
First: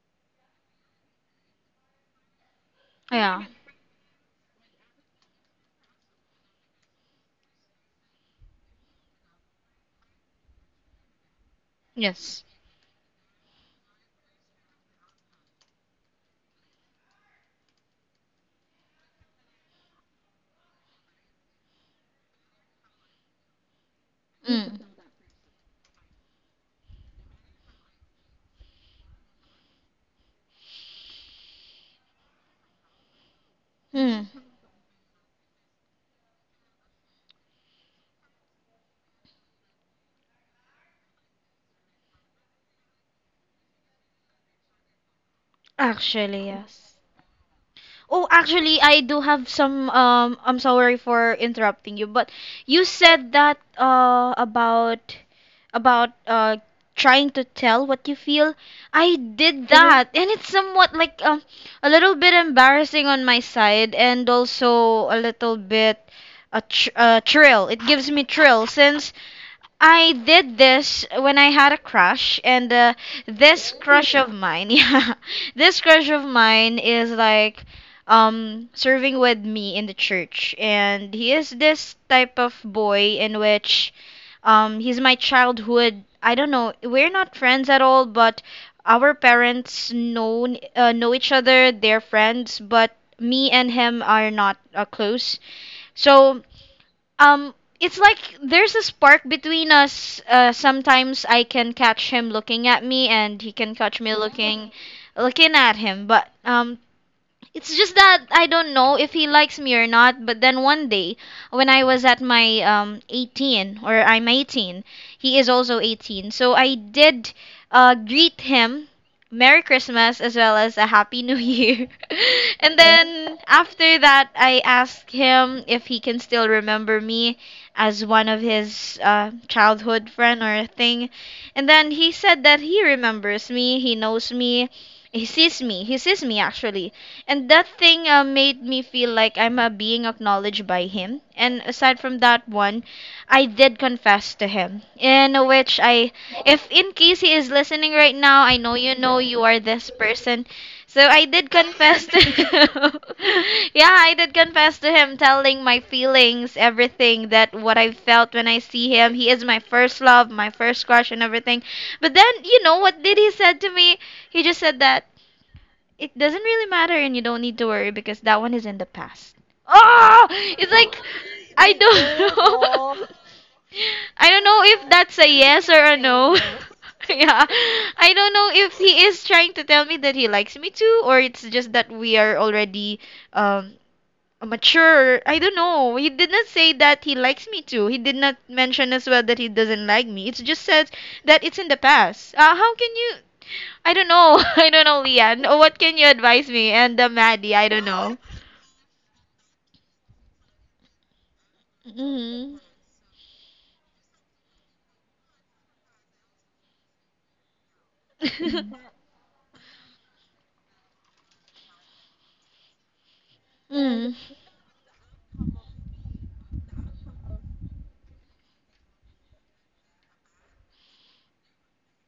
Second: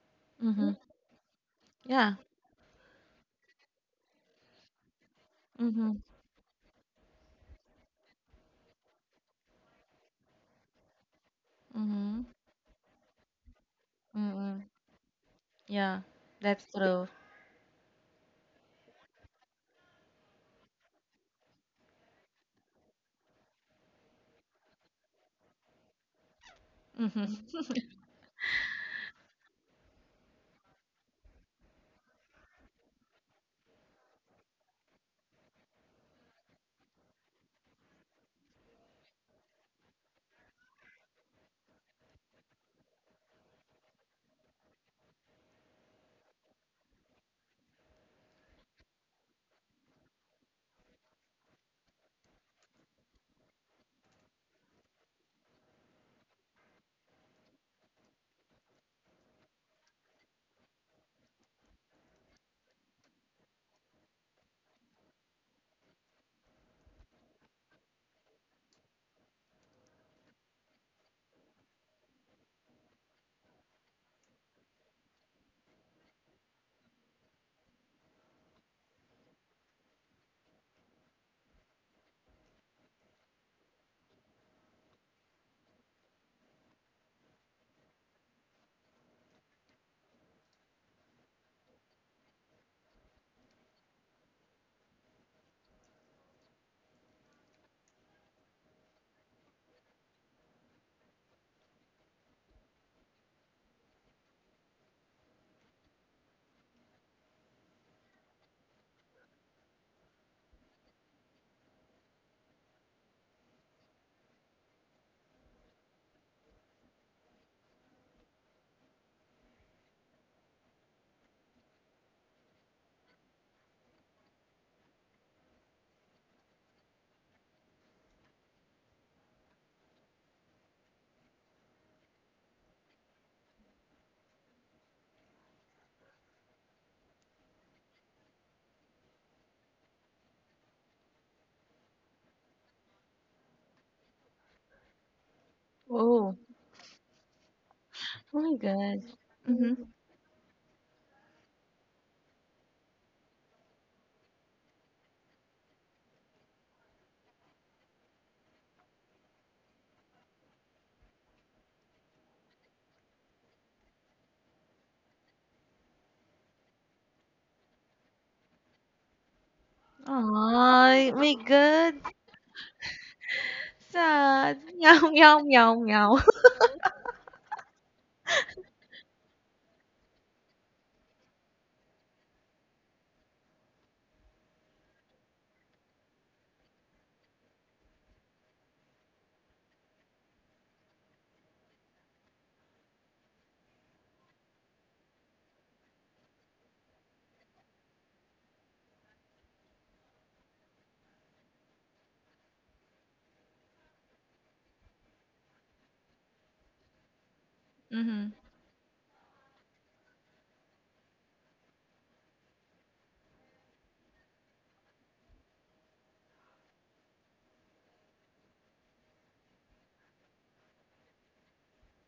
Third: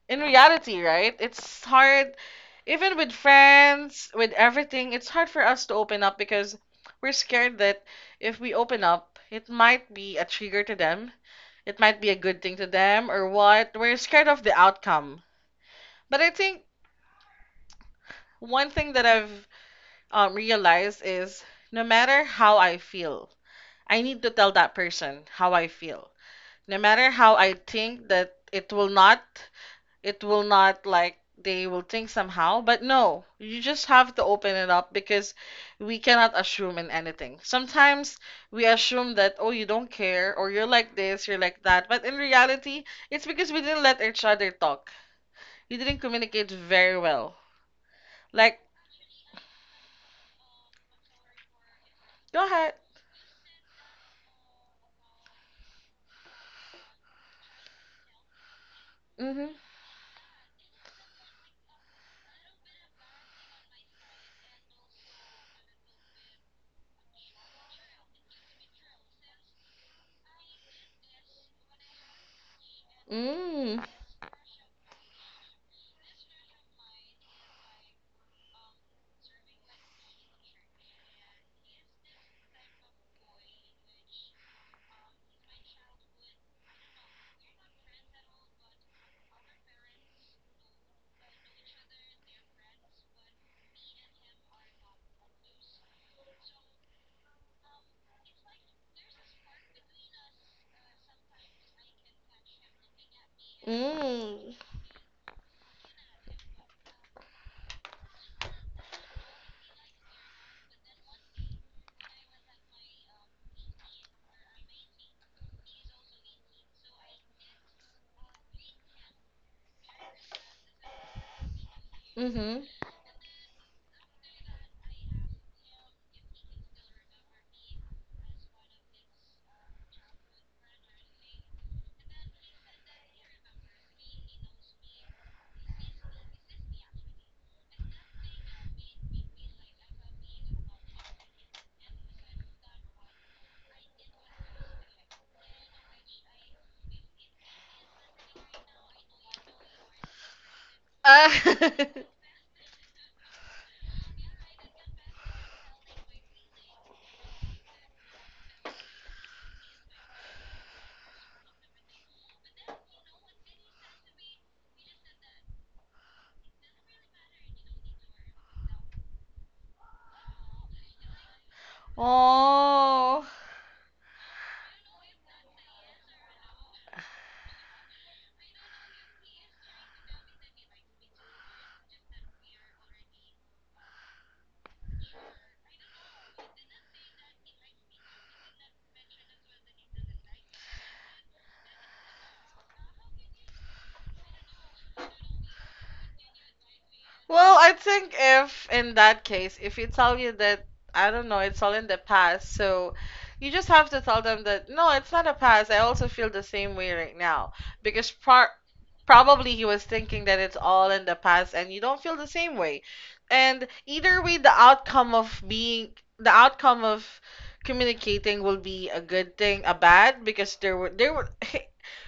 A: in
B: Mm-hmm.
A: reality, right? It's hard.
B: Yeah.
A: Even with
C: Yeah.
A: friends, with everything, it's hard for us to
B: Mm-hmm.
A: open up because we're scared that if we open up, it might be a trigger to them, it might be a
B: Mm-hmm.
A: good
C: Yes.
A: thing to them, or what, we're scared of the
B: Mm-hmm.
A: outcome.
B: Yeah.
A: But I think
B: That's true.
A: one thing that I've realized is, no matter how I feel, I need to tell that
C: Mm.
A: person how I feel. No matter how I
B: Mm-hmm.
A: think that it will not, it will not like they will think somehow. But no, you just have to
C: Mm.
A: open it up, because we cannot assume in anything. Sometimes we assume that, oh, you don't care, or you're like this, you're like that. But in reality, it's because we didn't let each other talk. You didn't
C: Actually,
A: communicate very
C: yes.
A: well.
C: Oh,
A: Like,
C: actually, I do have some. I'm sorry for interrupting you, but
A: go ahead.
C: you said that about about trying to tell what you feel. I
A: Mm-hmm.
C: did that, and it's somewhat like a little bit embarrassing on my side, and also a little bit a thrill. It gives me thrill since I did this when I had a crush, and this
A: Mm.
C: crush of mine, yeah, this crush of mine is like serving with me in the church, and he is this type of boy in which he's my childhood. I don't know, we're not friends at all, but our parents know each other. They're friends, but me and him are not close. So um, it's like there's a spark between us. Sometimes I can catch him looking at me, and he can catch me
A: Mm.
C: looking at him. But it's just that I don't know if he likes me or not, but then one day when I was at my 18 or I'm 18, he is also 18. So I did greet him Merry Christmas as well as a Happy New Year.
A: Mm-hmm.
C: And then after that, I asked him if he can still remember me as one of his childhood friend or a thing. And then he said that he remembers me, he knows me, he sees me actually, and that thing made me feel like I'm being acknowledged by him. And aside from that one, I did confess to him. In which I,
B: Oh.
C: if in case he is listening right
B: Oh
C: now,
B: my
C: I
B: god.
C: know you are
B: Mm-hmm.
C: this person. So I did confess to him. Yeah, I did confess to him, telling my feelings, everything that what I felt when I see him. He is my first love, my first crush, and everything. But then, you know what did he said to me? He just said that it doesn't really matter and you don't need to worry because that one is in the past.
B: Oh
C: Oh, it's like
B: my
C: I
B: god.
C: don't know.
A: Oh.
C: I don't
B: Sad.
C: know if
B: Meow
C: that's a
B: meow
C: yes
B: meow
C: or a
B: meow.
C: no. Yeah. I don't know if he is trying to tell me that he likes me too or it's just that we are already um mature. I don't know. He did not say that he likes me too. He did not mention as well that he doesn't like me. It just says that it's in the past. How can you I don't know. I don't know, Lian. What can you advise me? And Maddie,
A: Well,
C: I
A: I
C: don't
A: think
C: know.
A: if in that case, if you tell you that, I don't know, it's all in the past,
C: Mm.
A: so you just have to tell them that, no, it's not a past. I also feel the same way right now. Because
B: Mm-hmm.
A: par Probably he was thinking that it's all in the past and you don't feel the same way. And
C: Mm.
A: either way, the outcome of communicating will be a good thing, a bad, because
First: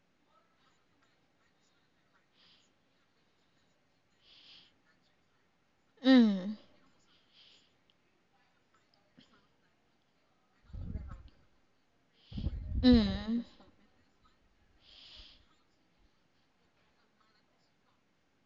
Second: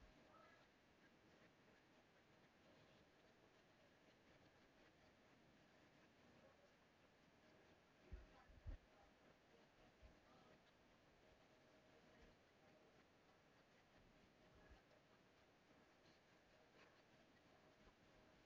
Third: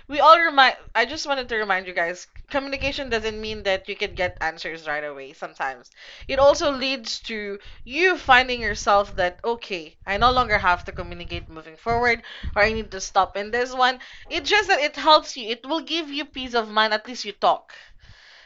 A: we all remind, I just wanted to remind you guys, communication doesn't mean that you can get answers right away. Sometimes it
C: Mm.
A: also leads to you finding yourself that, okay, I no longer have to communicate moving forward, or I need to stop
C: Mm.
A: in this one. It just that it helps you, it will give you peace of mind, at least you talk,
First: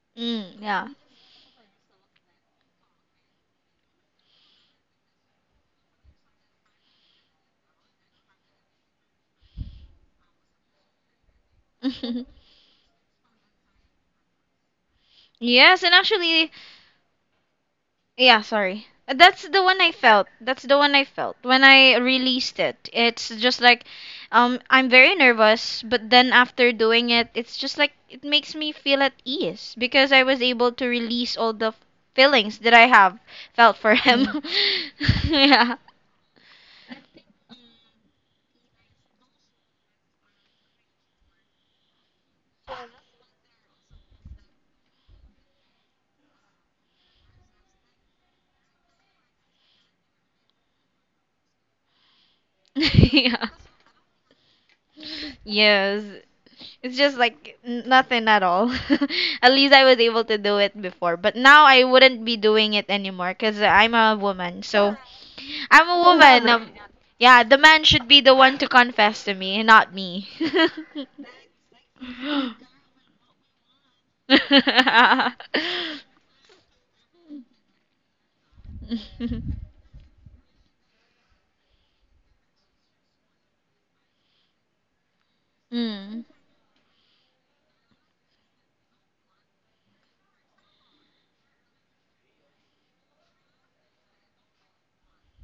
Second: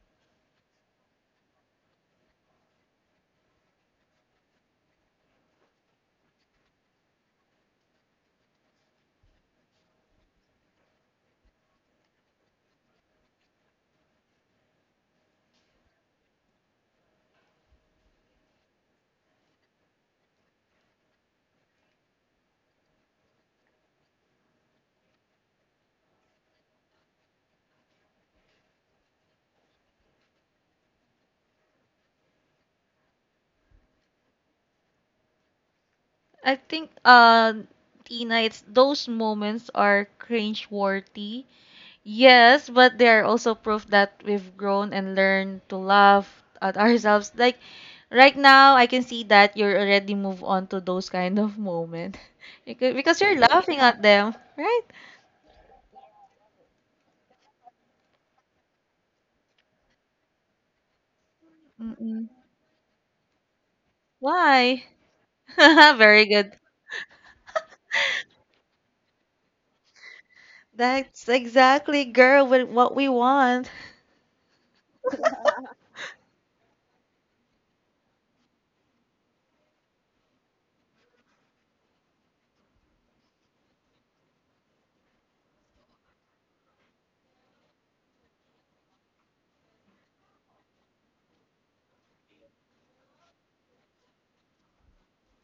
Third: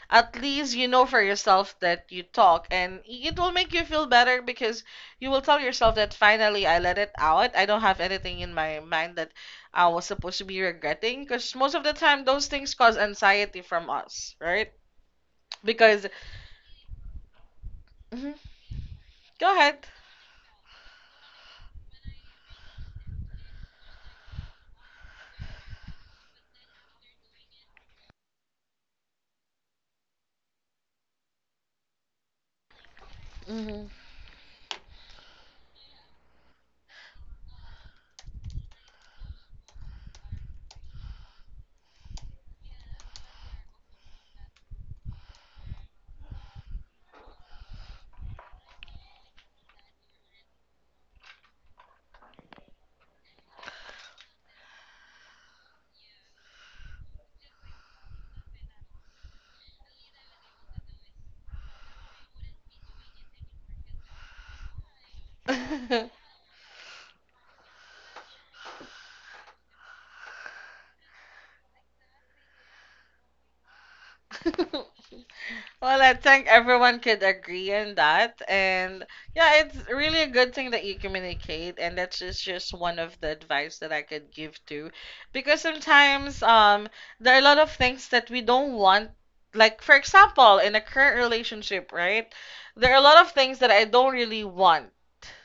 A: at
C: Mm.
A: least
C: Yeah.
A: you know for yourself that you talk, and it will make you feel better, because you will tell yourself that finally I let it out. I don't have anything in my mind that I was supposed to be regretting, because most of the time those things cause anxiety from us, right?
C: Yes, and
A: Because
C: actually,
A: Mhm.
C: yeah, sorry. That's
A: Go
C: the one
A: ahead.
C: I felt. That's the one I felt when I released it. It's just like, I'm very nervous, but then after doing it, it's just like it makes me feel at ease because I was able to release all the feelings that I have felt for him. Yeah.
B: I think Tina, it's those moments are cringe worthy. Yes, but they are also proof that we've grown and learned to laugh at ourselves. Like right now, I can see that you're already move on to those kind of moment because you're
C: Yeah.
B: laughing at them, right?
C: Yes. It's just like nothing at all. At least I was able to do it before, but now I wouldn't
B: Mm-mm.
C: be doing it anymore because I'm a woman.
B: Why?
C: So I'm a
A: Mhm.
B: Very
C: woman.
B: good.
C: Yeah, the man should be the one to confess to me, not me.
B: That's exactly, girl, wh- what we want.
A: Well, I think everyone could agree on that. And yeah, it's really a good thing that you communicate. And that's just one of the advice that I could give too, because
C: Mm,
A: sometimes there are a lot of things that we don't want. Like, for example, in a current relationship, right? There are a lot of things that I don't really want.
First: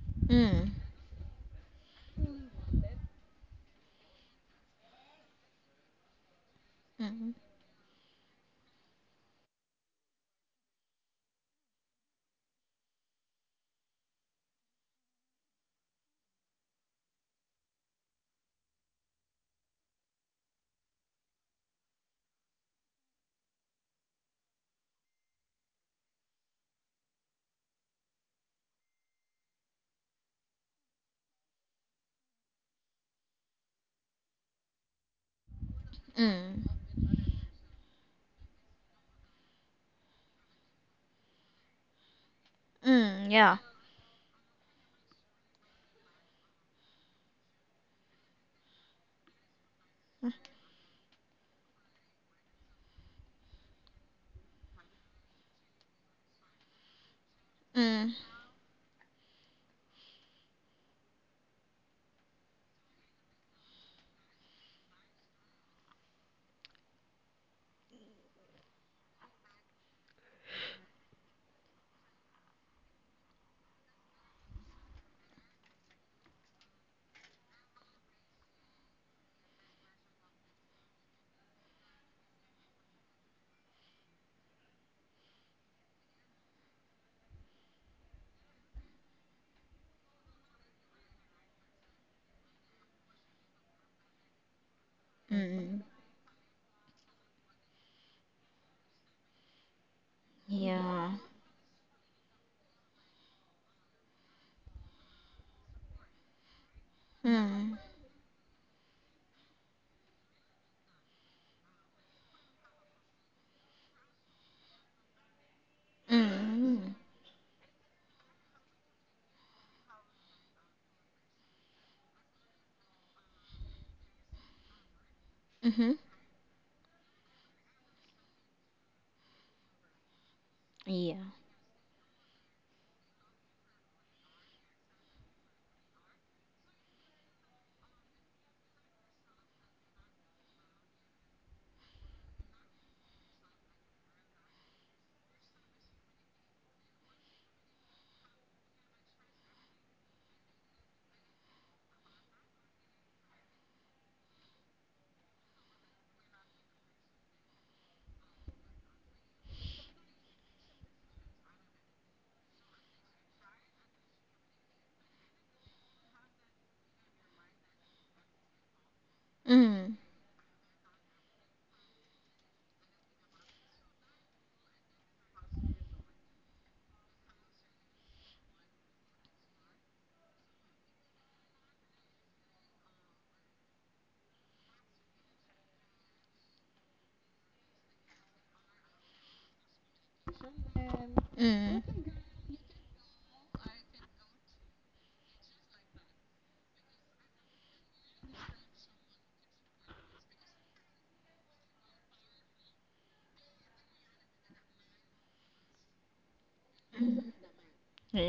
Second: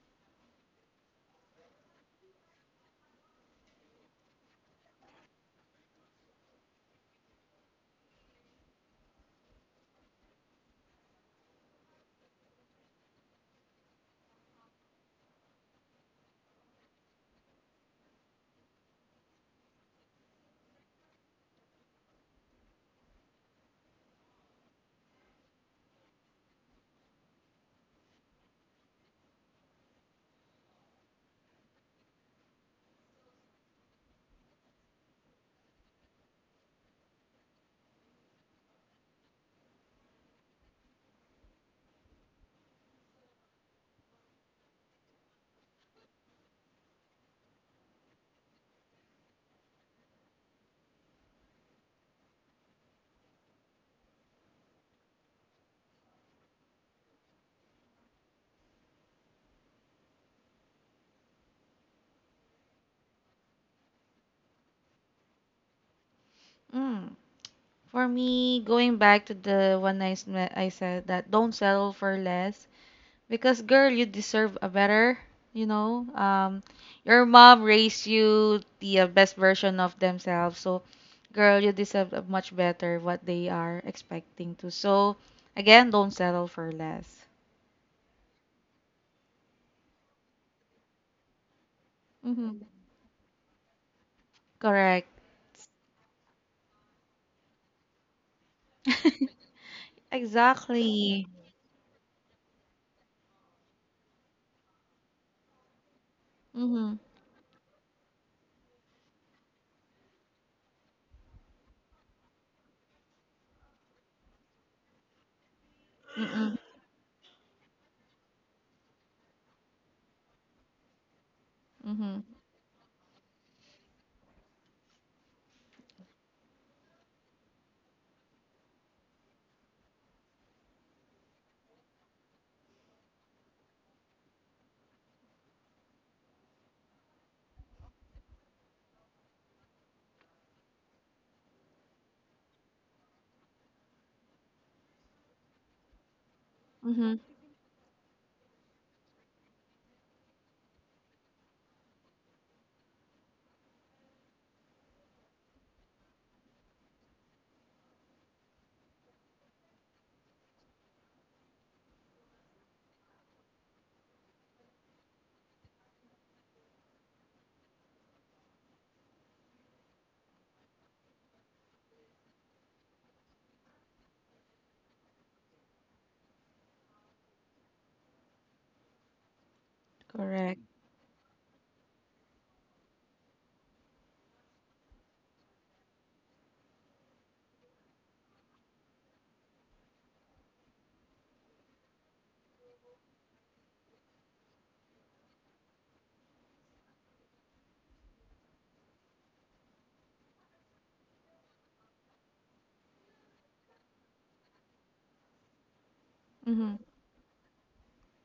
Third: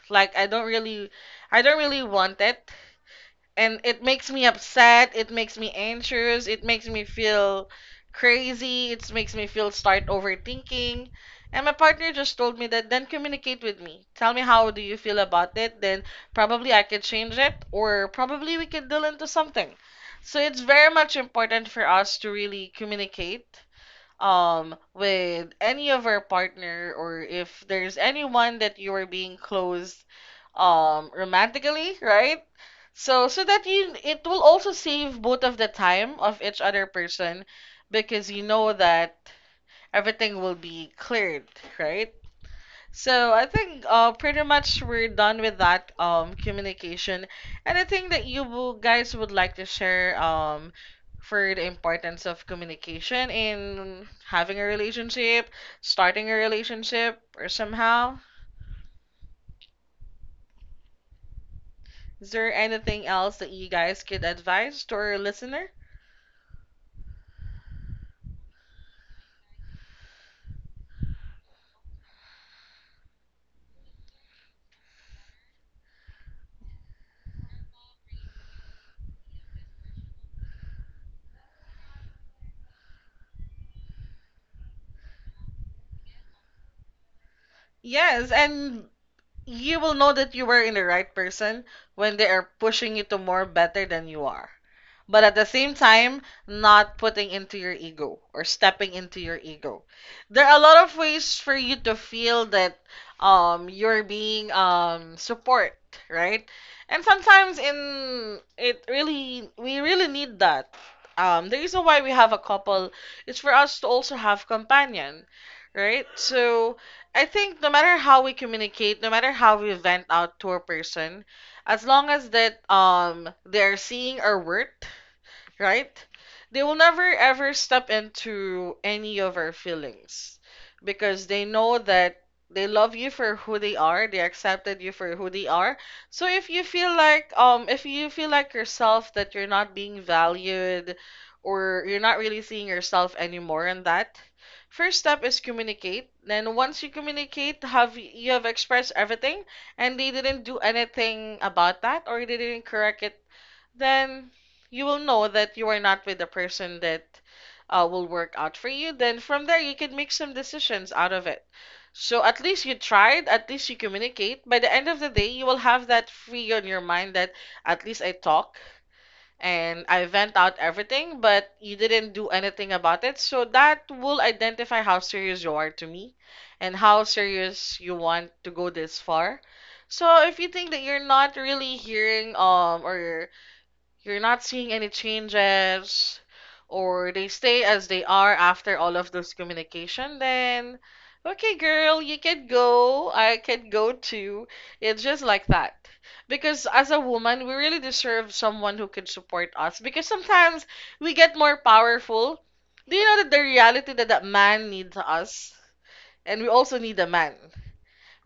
A: Like,
C: mm,
A: I don't really want it, and it makes me upset, it makes me anxious, it makes me feel crazy, it makes me feel start overthinking. And my partner just told me that, then communicate with me, tell me how do you feel about it, then probably I could change it, or probably we could deal into something. So it's very much important for us to really communicate with any of our partner, or if there's anyone that you are being close romantically, right? So so that you it will also save both of the time of each
C: mm,
A: other person, because you know that everything will be cleared, right? So I
C: yeah.
A: think pretty much we're done with that communication. Anything that you guys would like to share for the importance of communication in having a relationship, starting a relationship, or
C: Mm,
A: somehow? Is there anything else that you guys could advise to our listener?
B: Mm. For me, going back to the one s- I said that don't settle for less. Because girl, you deserve a better, you know. Your mom raised you the best version of themselves. So, girl, you deserve a much better what they are expecting to. So, again, don't settle for less.
A: Yes, and you will know that you were in the right person when they are
B: Mm-hmm.
A: pushing you to more better than you are.
B: Correct.
A: But at the same
C: mm,
A: time, not putting into your ego or stepping into your ego. There are a lot of
C: yeah.
B: Exactly.
A: ways for you to feel that you're being support, right?
B: Mm-hmm.
A: And sometimes
C: Mm,
A: in it really we really need that. The reason why we have a couple is for us to also have companion, right?
C: mm,
B: Mm-hmm.
A: So
C: mm,
A: I think no matter how we communicate, no matter how we vent out to a person, as long
B: Mm-hmm.
A: as that they're seeing our worth,
C: mm-hmm,
A: right? They will never ever step into any of our feelings, because
C: yeah.
A: they know that they love you for who they are, they accepted you for who they are. So if you feel like if you feel like yourself that you're not being valued or you're not really seeing yourself anymore in that, first step is communicate. Then once you
B: Mm-hmm.
A: communicate, have you have expressed everything and they didn't do anything about that or they didn't correct it, then you will know that you are not with the person that will work out for you. Then from there, you can make some decisions out of it. So at least you tried, at least you communicate. By the end of the day, you will have that free on your mind that at least I talk and
C: Mm.
A: I vent out everything, but you didn't do anything about it. So that will identify how serious you are to me and how serious you want to go this far. So if you
B: Correct.
A: think that you're not really hearing or you're not seeing any changes, or they stay as they are after all of this communication, then okay,
C: Mm.
A: girl, you can go. I can go too. It's just like that. Because as a woman, we really deserve someone who can support us. Because sometimes we get more powerful. Do you know that the reality that man needs us? And we
B: Mm-hmm.
A: also need a man.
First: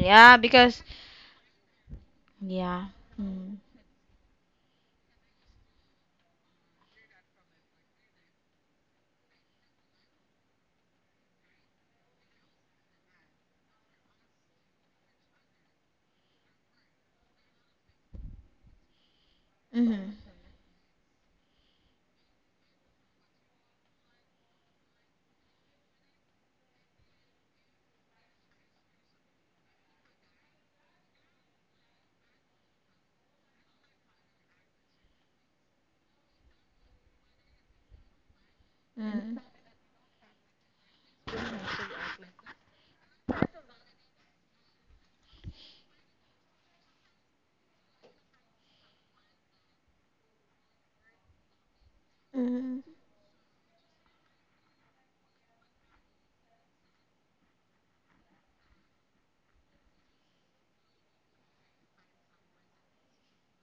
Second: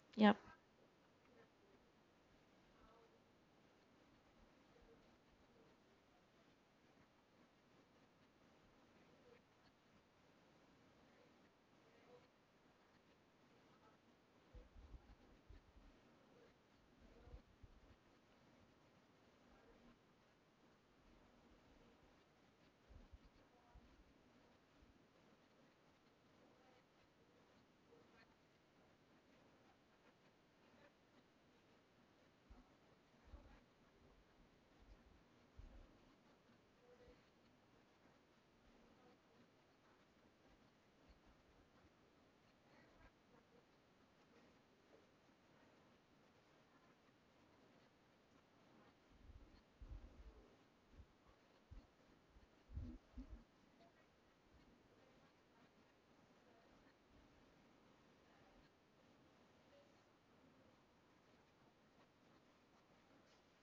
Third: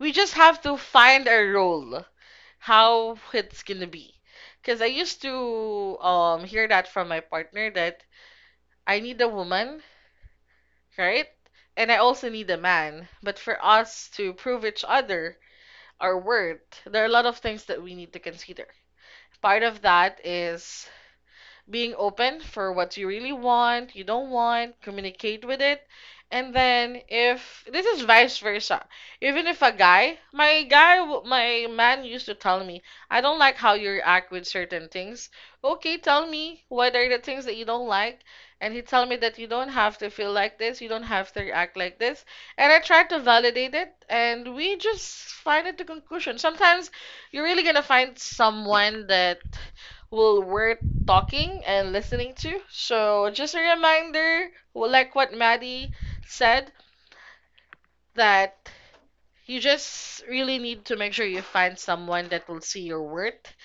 A: We just
B: Yep.
A: have to
C: because
A: find a role
C: yeah.
A: how
C: Mm.
A: it's gonna be. Because I used to hear that from my partner that I need a woman, right? And I also need a man. But for us to prove each other our worth, there are a lot of things that we need to consider. Part of
C: Mm-hmm.
A: that is being open for what you really want, you don't want, communicate with it. And then if this is vice versa, even if a guy, my guy, my man used to tell me, I don't like how you react with certain things. Okay, tell me what are the things that you don't like. And he tell me
C: Mm.
A: that you don't have to feel like this, you don't have to react like this. And I tried to validate it, and we just find it the conclusion. Sometimes you're really gonna find someone that will worth talking and listening to.
C: Mm-hmm.
A: So, just a reminder, well, like what Maddie said, that you just really need to make sure you find someone that will see your worth.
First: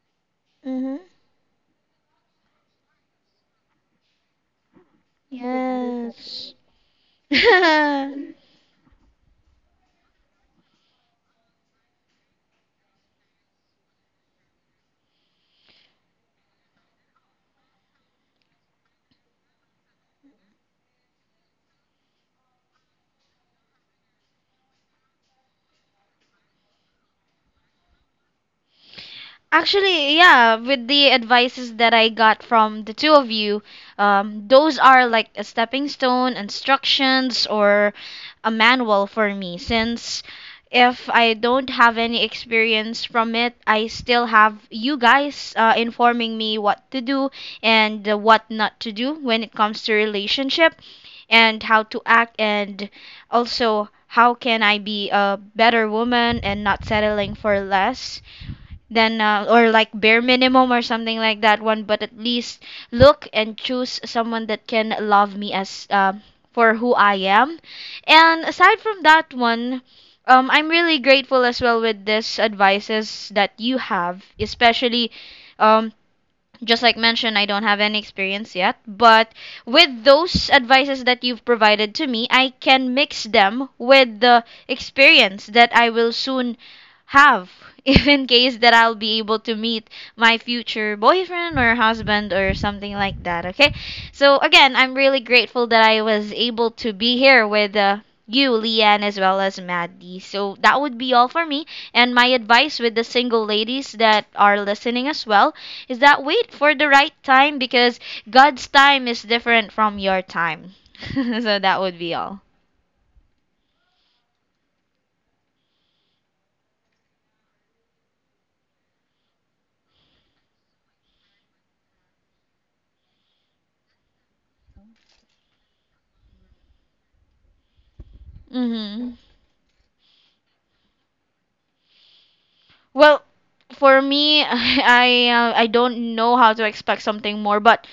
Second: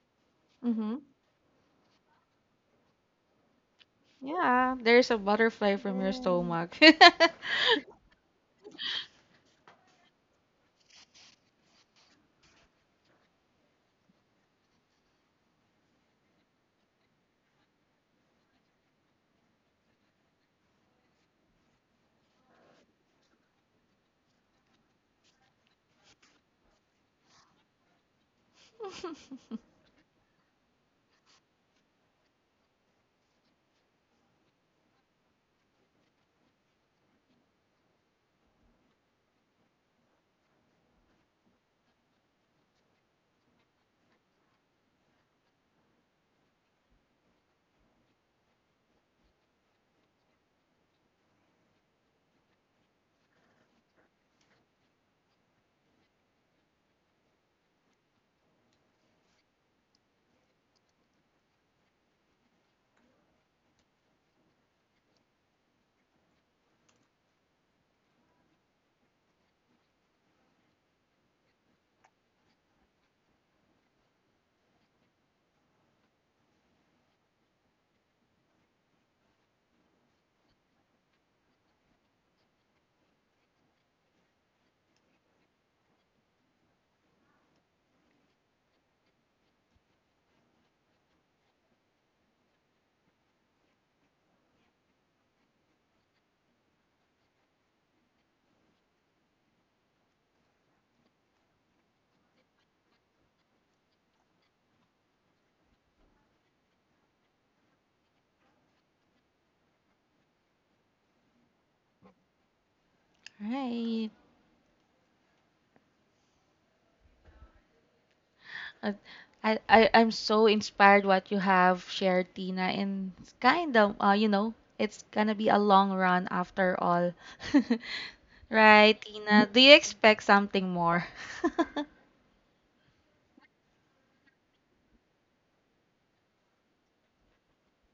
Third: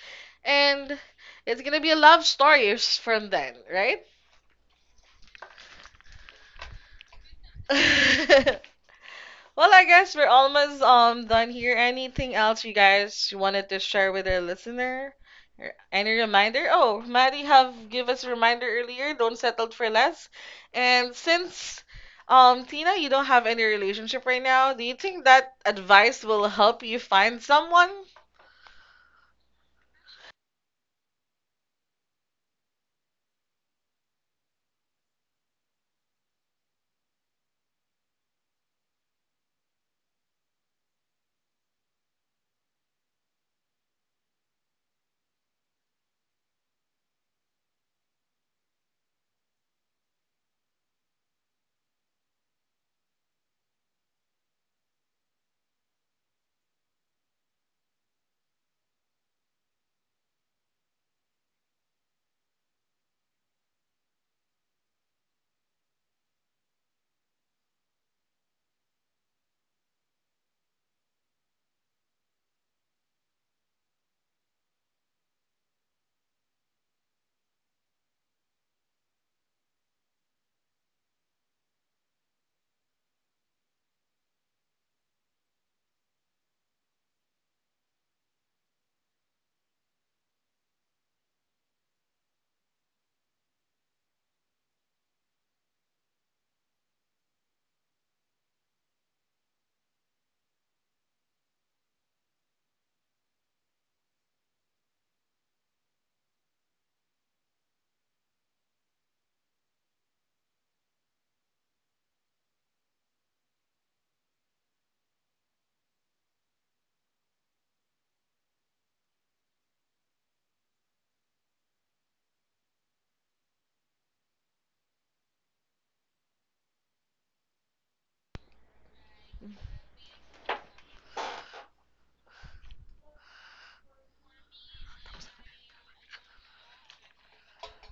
B: Mm-hmm.
A: And
C: Mm-hmm.
A: it's gonna be a love story from then, right?
B: Yeah, there's a butterfly from your
C: Mm-hmm.
B: stomach.
C: Yes.
A: Well, I guess we're almost done here. Anything else you guys wanted to share with our listener? Or any reminder? Oh, Maddie have give us a reminder earlier. Don't settle for less. And since Tina, you don't have any relationship right now. Do you think that advice will help you find someone?
C: Actually, yeah, with the advices that I got from the two of you, those are like a stepping stone, instructions, or a manual for me. Since if I don't have any experience from it, I still have you guys informing me what to do and what not to do when it comes to relationship and how to act and also how can I be a better woman and not settling for less than or like bare minimum or something like that one, but at least look and choose someone that can love me as for who I am. And aside from that one, I'm really grateful as well with this advices that you have, especially um, just like mentioned, I don't have any experience yet, but with those advices that you've provided to me, I can mix them with the experience that I will soon have, if in case that I'll be able to meet my future boyfriend or husband or something like that, okay? So, again, I'm really grateful that I was able to be here with you, Leanne, as well as Maddie. So, that would be all for me. And my advice with the single ladies that are listening as well is that wait for the right time because God's time is different from your time. So that would be all.
B: Right. Uh, I'm so inspired what you have shared, Tina, and it's kind of you know, it's gonna be a long run after all. Right,
C: hmm
B: Tina? Do you expect something more?
C: Well, for me, I don't know how to expect something more, but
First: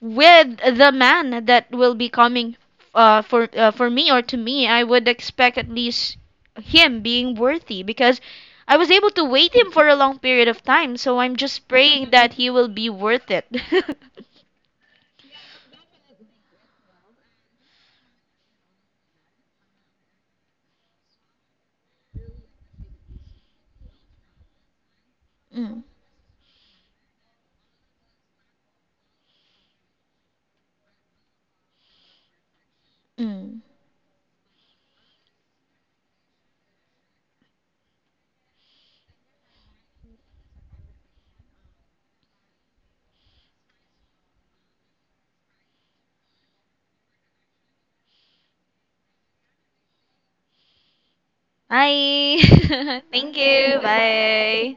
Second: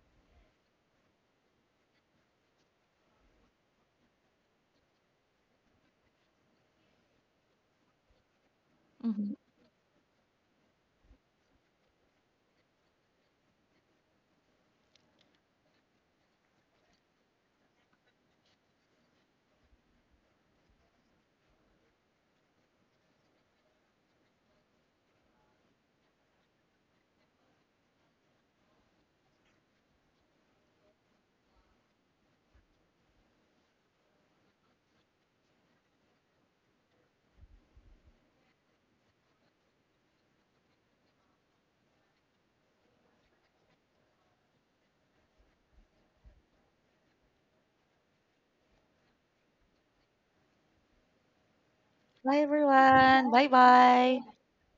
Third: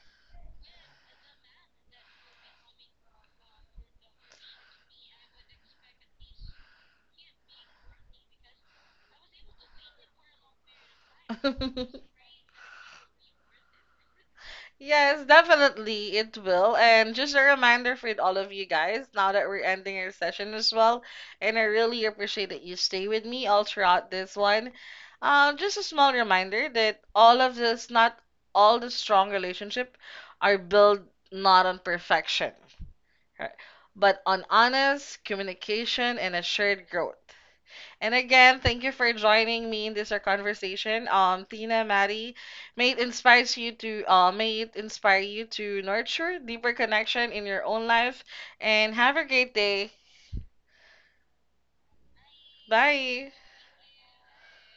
C: with the man that will be coming for me or to me, I would expect at least him being worthy because I was able to
B: Mhm.
C: wait him for a long period of time. So I'm just praying that he will be worth it.
A: Yes, definitely it will. And just a reminder for all of you guys, now that we're ending our session as well, and I really appreciate that you stay with me all throughout this one. Just a
C: Mm.
A: small reminder that all of this, not all the strong relationship, are built not on perfection, right?
C: Mm.
A: But on honest communication and a shared growth. And again, thank you for joining me in this our conversation. Tina, Maddie, may it inspire you to nurture deeper connection in your own life. And have a great day.
C: Hi.
B: Bye everyone.
A: Bye.
C: Thank
B: Bye
C: you.
B: bye.
C: Bye.